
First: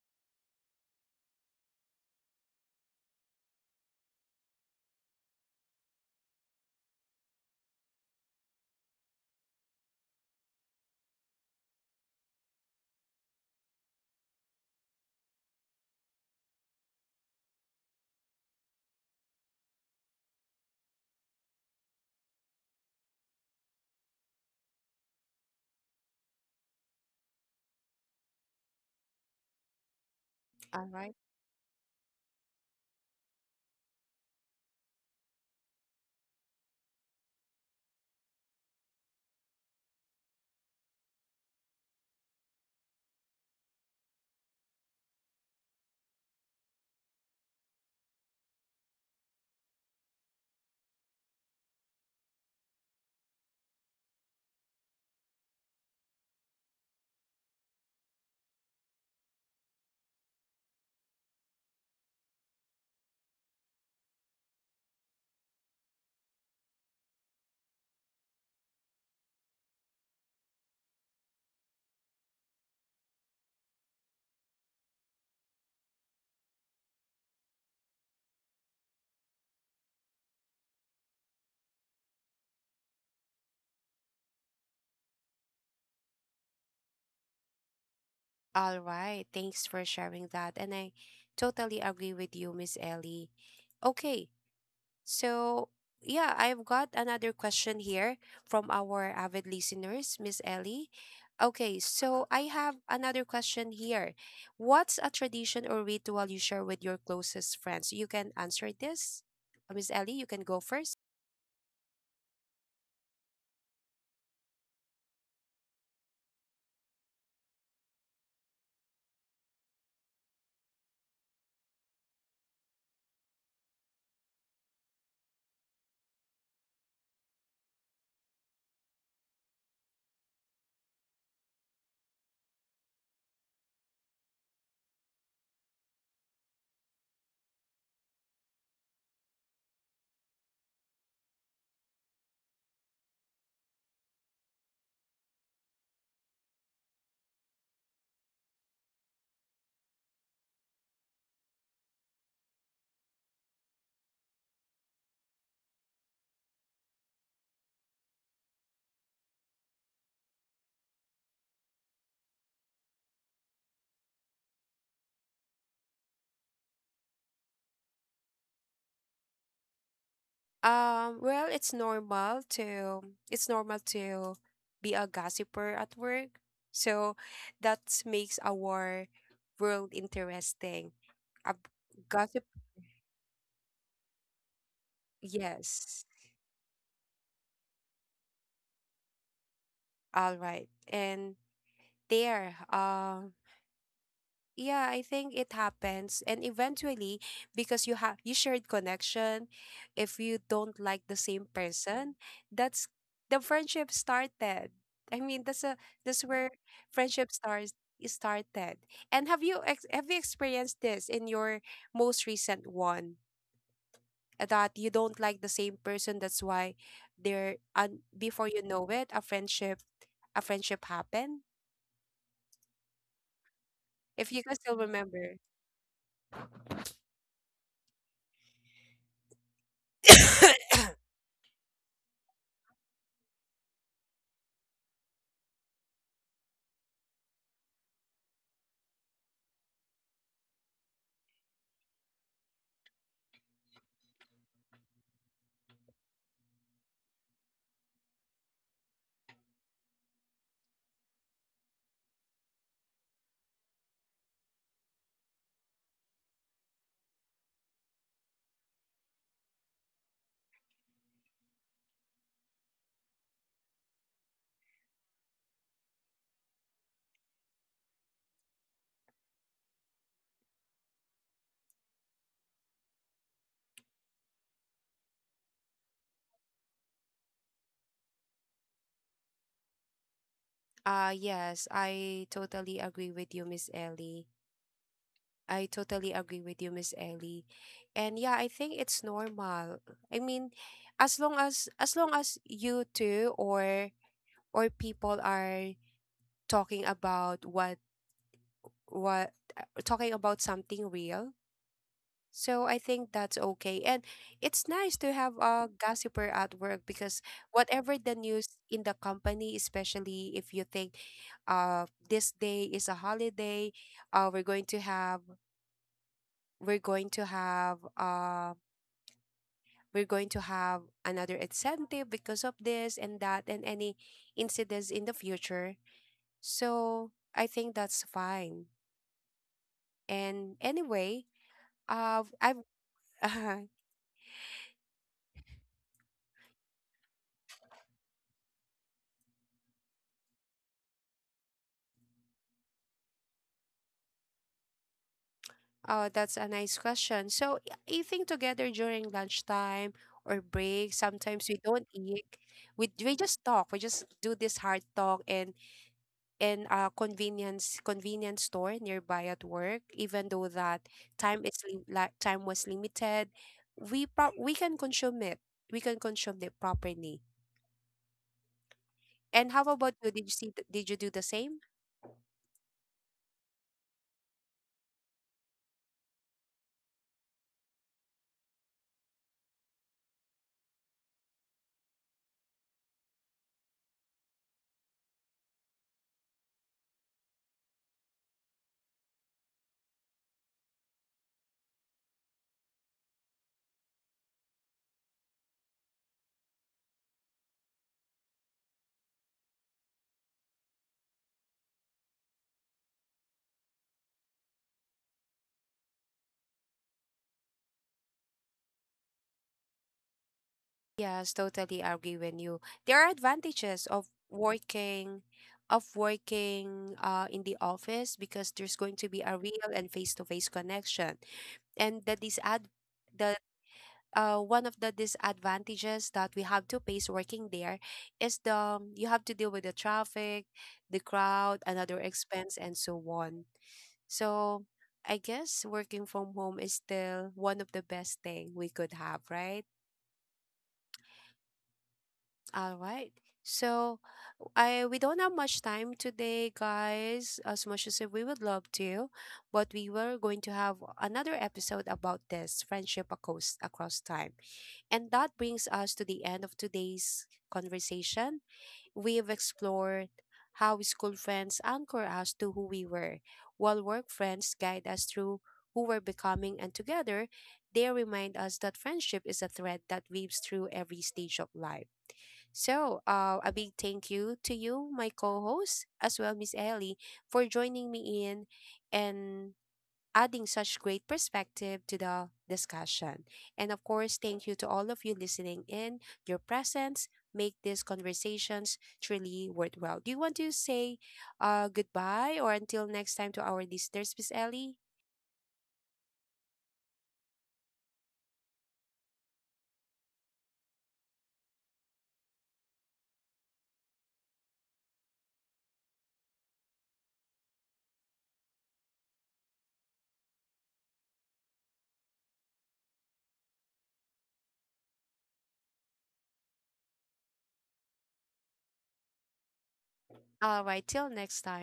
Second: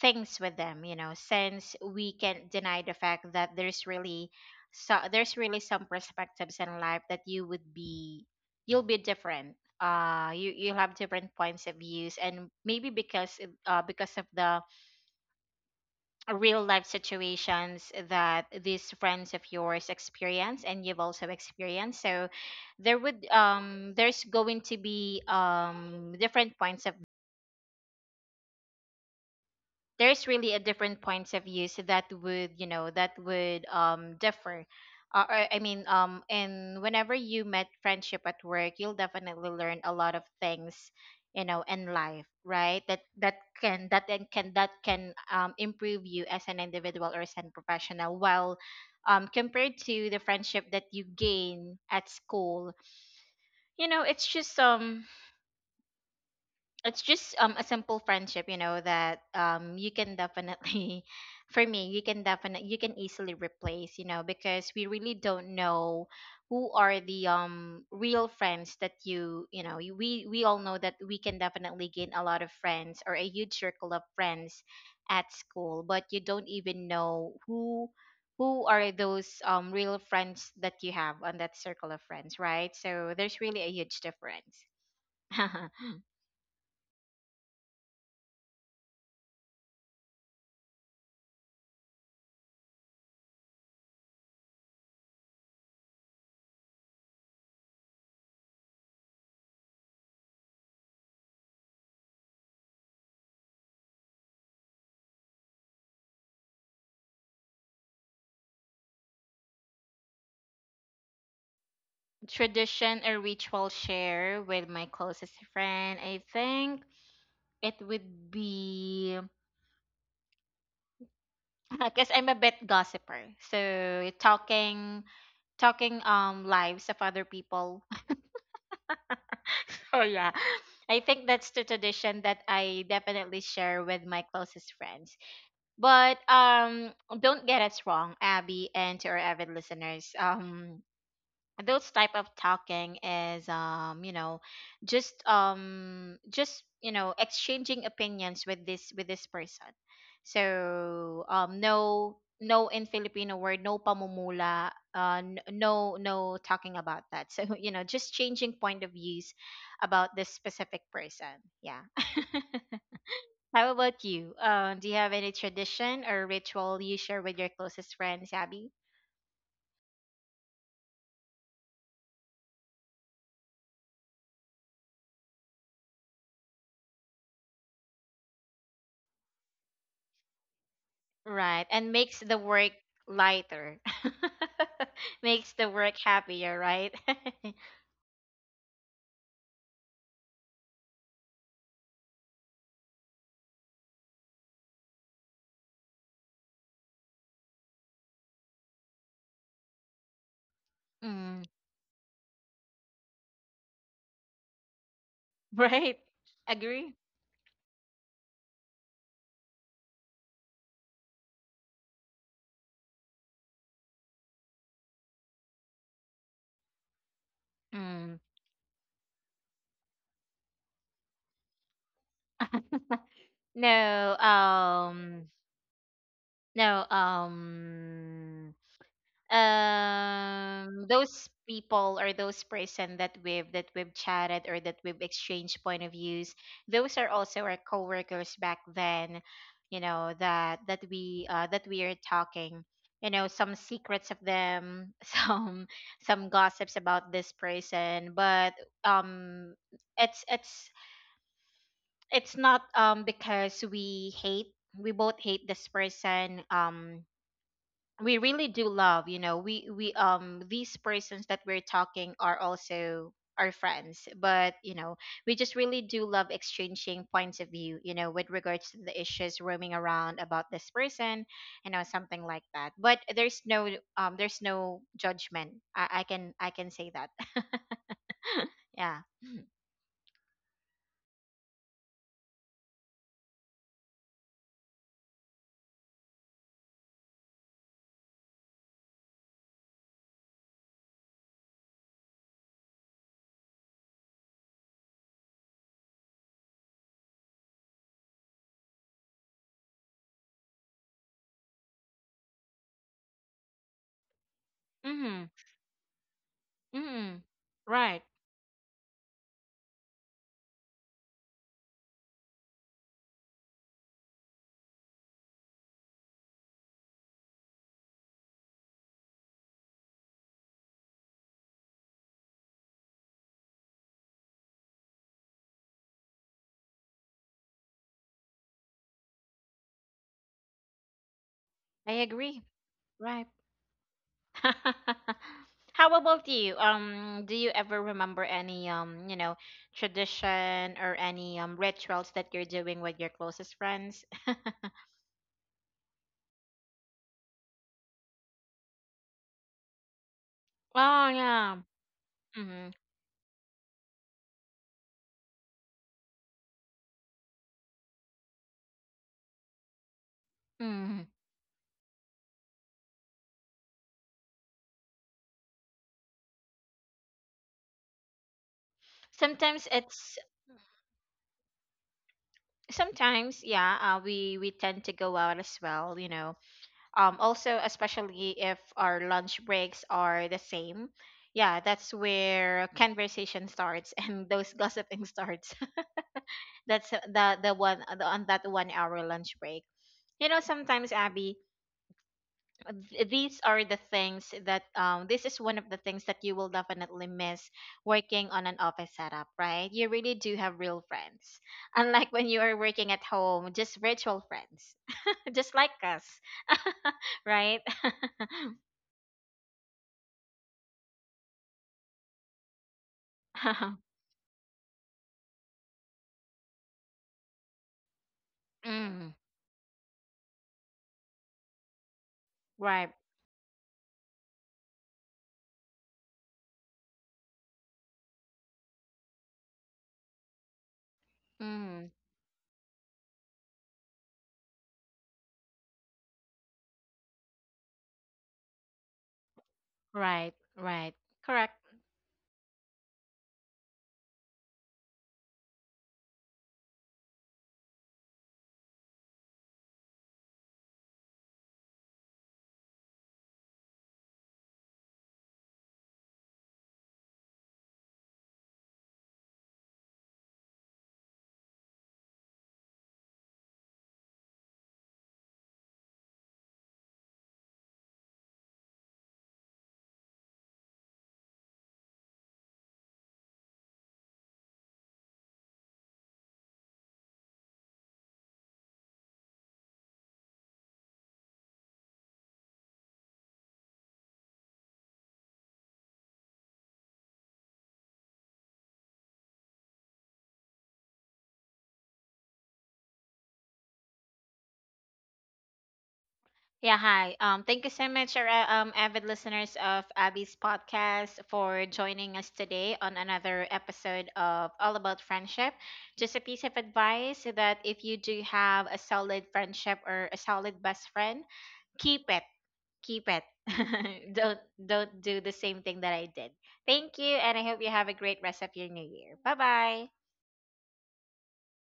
[SPEAKER 2] things with them, you know, since we can't deny the fact that there's really, so there's really some perspectives in life that you would be, you'll be different. Uh, you you'll have different points of views, and maybe because because of the real life situations that these friends of yours experience, and you've also experienced. So there would um, there's going to be different points of there's really a
[SPEAKER 1] All
[SPEAKER 2] different
[SPEAKER 1] right.
[SPEAKER 2] points of views that would, you know, that would differ. Uh, or, I mean, um, and whenever you met friendship at work, you'll definitely learn a lot of things, you know, in life, right? That that can, that then can, that can improve you as an individual or as a professional. While um, compared to the friendship that you gain at school, you know, it's just um, it's just a simple friendship, you know, that you can definitely, for me, you can definitely, you can easily replace, you know, because we really don't know who are the real friends that you know, we all know that we can definitely gain a lot of friends or a huge circle of friends at school, but you don't even know who are those real friends that you have on that circle of friends, right? So there's really a huge difference.
[SPEAKER 1] All right. Thanks for sharing that. And I totally agree with you, Miss Ellie. Okay. So, yeah, I've got another question here from our avid listeners, Miss Ellie. Okay, so I have another question here. What's a tradition or ritual you share with your closest friends? You can answer this. Miss Ellie, you can go first.
[SPEAKER 2] Tradition or ritual share with my closest friend, I think it would be, because I'm a bit gossiper. So talking, talking lives of other people. Oh yeah. I think that's the tradition that I definitely share with my closest friends. But um, don't get us wrong, Abby, and to our avid listeners. Um, those type of talking is, um, you know, just um, just you know, exchanging opinions with this, with this person. So um, no, no, in filipino word, no pamumula, uh, no, no talking about that. So you know, just changing point of views about this specific person. Yeah. How about you, do you have any tradition or ritual you share with your closest friends, Abby?
[SPEAKER 1] Well, it's normal to it's normal to be a gossiper at work. So that makes our world interesting. A
[SPEAKER 2] Right. And makes the
[SPEAKER 1] gossip,
[SPEAKER 2] work lighter. Makes the work
[SPEAKER 1] yes.
[SPEAKER 2] happier, right?
[SPEAKER 1] All right. And there, yeah, I think it happens. And eventually, because you shared connection, if you don't like the
[SPEAKER 2] Mm,
[SPEAKER 1] same person, that's the friendship started. I mean, that's a,
[SPEAKER 2] right.
[SPEAKER 1] that's where
[SPEAKER 2] Agree.
[SPEAKER 1] friendship starts is started. And have you experienced this in your most recent one? That you don't like the same person, that's why there, and
[SPEAKER 2] Mm.
[SPEAKER 1] before you know it, a friendship happened.
[SPEAKER 2] No,
[SPEAKER 1] If you can still remember.
[SPEAKER 2] no, those people or those person that we've, that we've chatted or that we've exchanged point of views, those are also our coworkers back then, you know, that that we uh, that we are talking, you know, some secrets of them. Some gossips about this person. But um, it's it's it's not because we hate, we both hate this person. Um, we really do love, you know, we um, these persons that we're talking are also our friends, but you know, we just really do love exchanging points of view, you know, with regards to the issues roaming around about this person, you know, something like that. But there's no um, there's no judgment, I can, I can say that. Yeah.
[SPEAKER 1] Yes, I totally agree with you, Miss Ellie. I totally agree with you, Miss Ellie. And yeah, I think it's normal. I mean, as long as you two, or people are talking about what talking about something real. So I think that's okay. And it's nice to
[SPEAKER 2] Mm-hmm.
[SPEAKER 1] have a gossiper at work,
[SPEAKER 2] Mm-hmm.
[SPEAKER 1] because whatever
[SPEAKER 2] Right.
[SPEAKER 1] the news in the company, especially if you think this day is a holiday, we're going to have we're going to have we're going to have another incentive because of this and that, and any incidents in the future. So I think that's fine. And anyway,
[SPEAKER 2] I
[SPEAKER 1] uh,
[SPEAKER 2] agree.
[SPEAKER 1] I've
[SPEAKER 2] Right. How about you? Do you ever remember any you know, tradition or any rituals that you're doing with your closest friends?
[SPEAKER 1] Oh, that's a nice question. So, eating together during lunchtime or break,
[SPEAKER 2] Oh
[SPEAKER 1] sometimes
[SPEAKER 2] yeah.
[SPEAKER 1] we don't eat.
[SPEAKER 2] Hmm.
[SPEAKER 1] We just talk. We just do this hard talk in a convenience convenience store nearby at work. Even though that
[SPEAKER 2] Hmm.
[SPEAKER 1] time is like time was limited, we can consume it. We can consume it properly. And how
[SPEAKER 2] Sometimes
[SPEAKER 1] about you?
[SPEAKER 2] it's
[SPEAKER 1] Did you see? Did you do the same?
[SPEAKER 2] sometimes yeah. We tend to go out as well. You know. Also, especially if our lunch breaks are the same. Yeah, that's where conversation starts and those gossiping starts. That's on that 1 hour lunch break. You know, sometimes, Abby, these are the things that, this is one of the things that you will definitely miss working on an office setup, right? You really do have real friends. Unlike when you are working at home, just virtual friends, just like us, right?
[SPEAKER 1] Yes, totally agree with you. There are advantages of working in the office, because there's going to
[SPEAKER 2] Mm,
[SPEAKER 1] be a real and face-to-face connection. And the disad
[SPEAKER 2] right.
[SPEAKER 1] the one of the disadvantages that we have to face working there is the you have to deal with the traffic, the crowd,
[SPEAKER 2] Mm,
[SPEAKER 1] another expense, and so on. So I guess working from home is still one of the best thing we could have, right?
[SPEAKER 2] right. Right. Correct.
[SPEAKER 1] All right. So I we don't have much time today, guys. As much as we would love to, but we were going to have another episode about this friendship across time. And that brings us to the end of today's conversation. We've explored how school friends anchor us to who we were, while work friends guide us through who we're becoming, and together they remind us that friendship is a thread that weaves through every stage of life. So, a big thank you to you, my co host, as well, Miss Ellie, for joining me in and adding such great perspective to the discussion. And of course, thank you to all of you listening in. Your presence make these conversations truly worthwhile. Do you want to say goodbye or until next time to our listeners, Miss Ellie?
[SPEAKER 2] Yeah, hi. Thank you so much, our, avid listeners of Abby's podcast, for joining us today on another episode of All About Friendship. Just a piece of advice that if you do have a solid friendship or a solid best friend, keep it, keep it. Don't do the same thing that I did. Thank you, and I hope you have a great rest of your new year. Bye bye.
[SPEAKER 1] All right, till next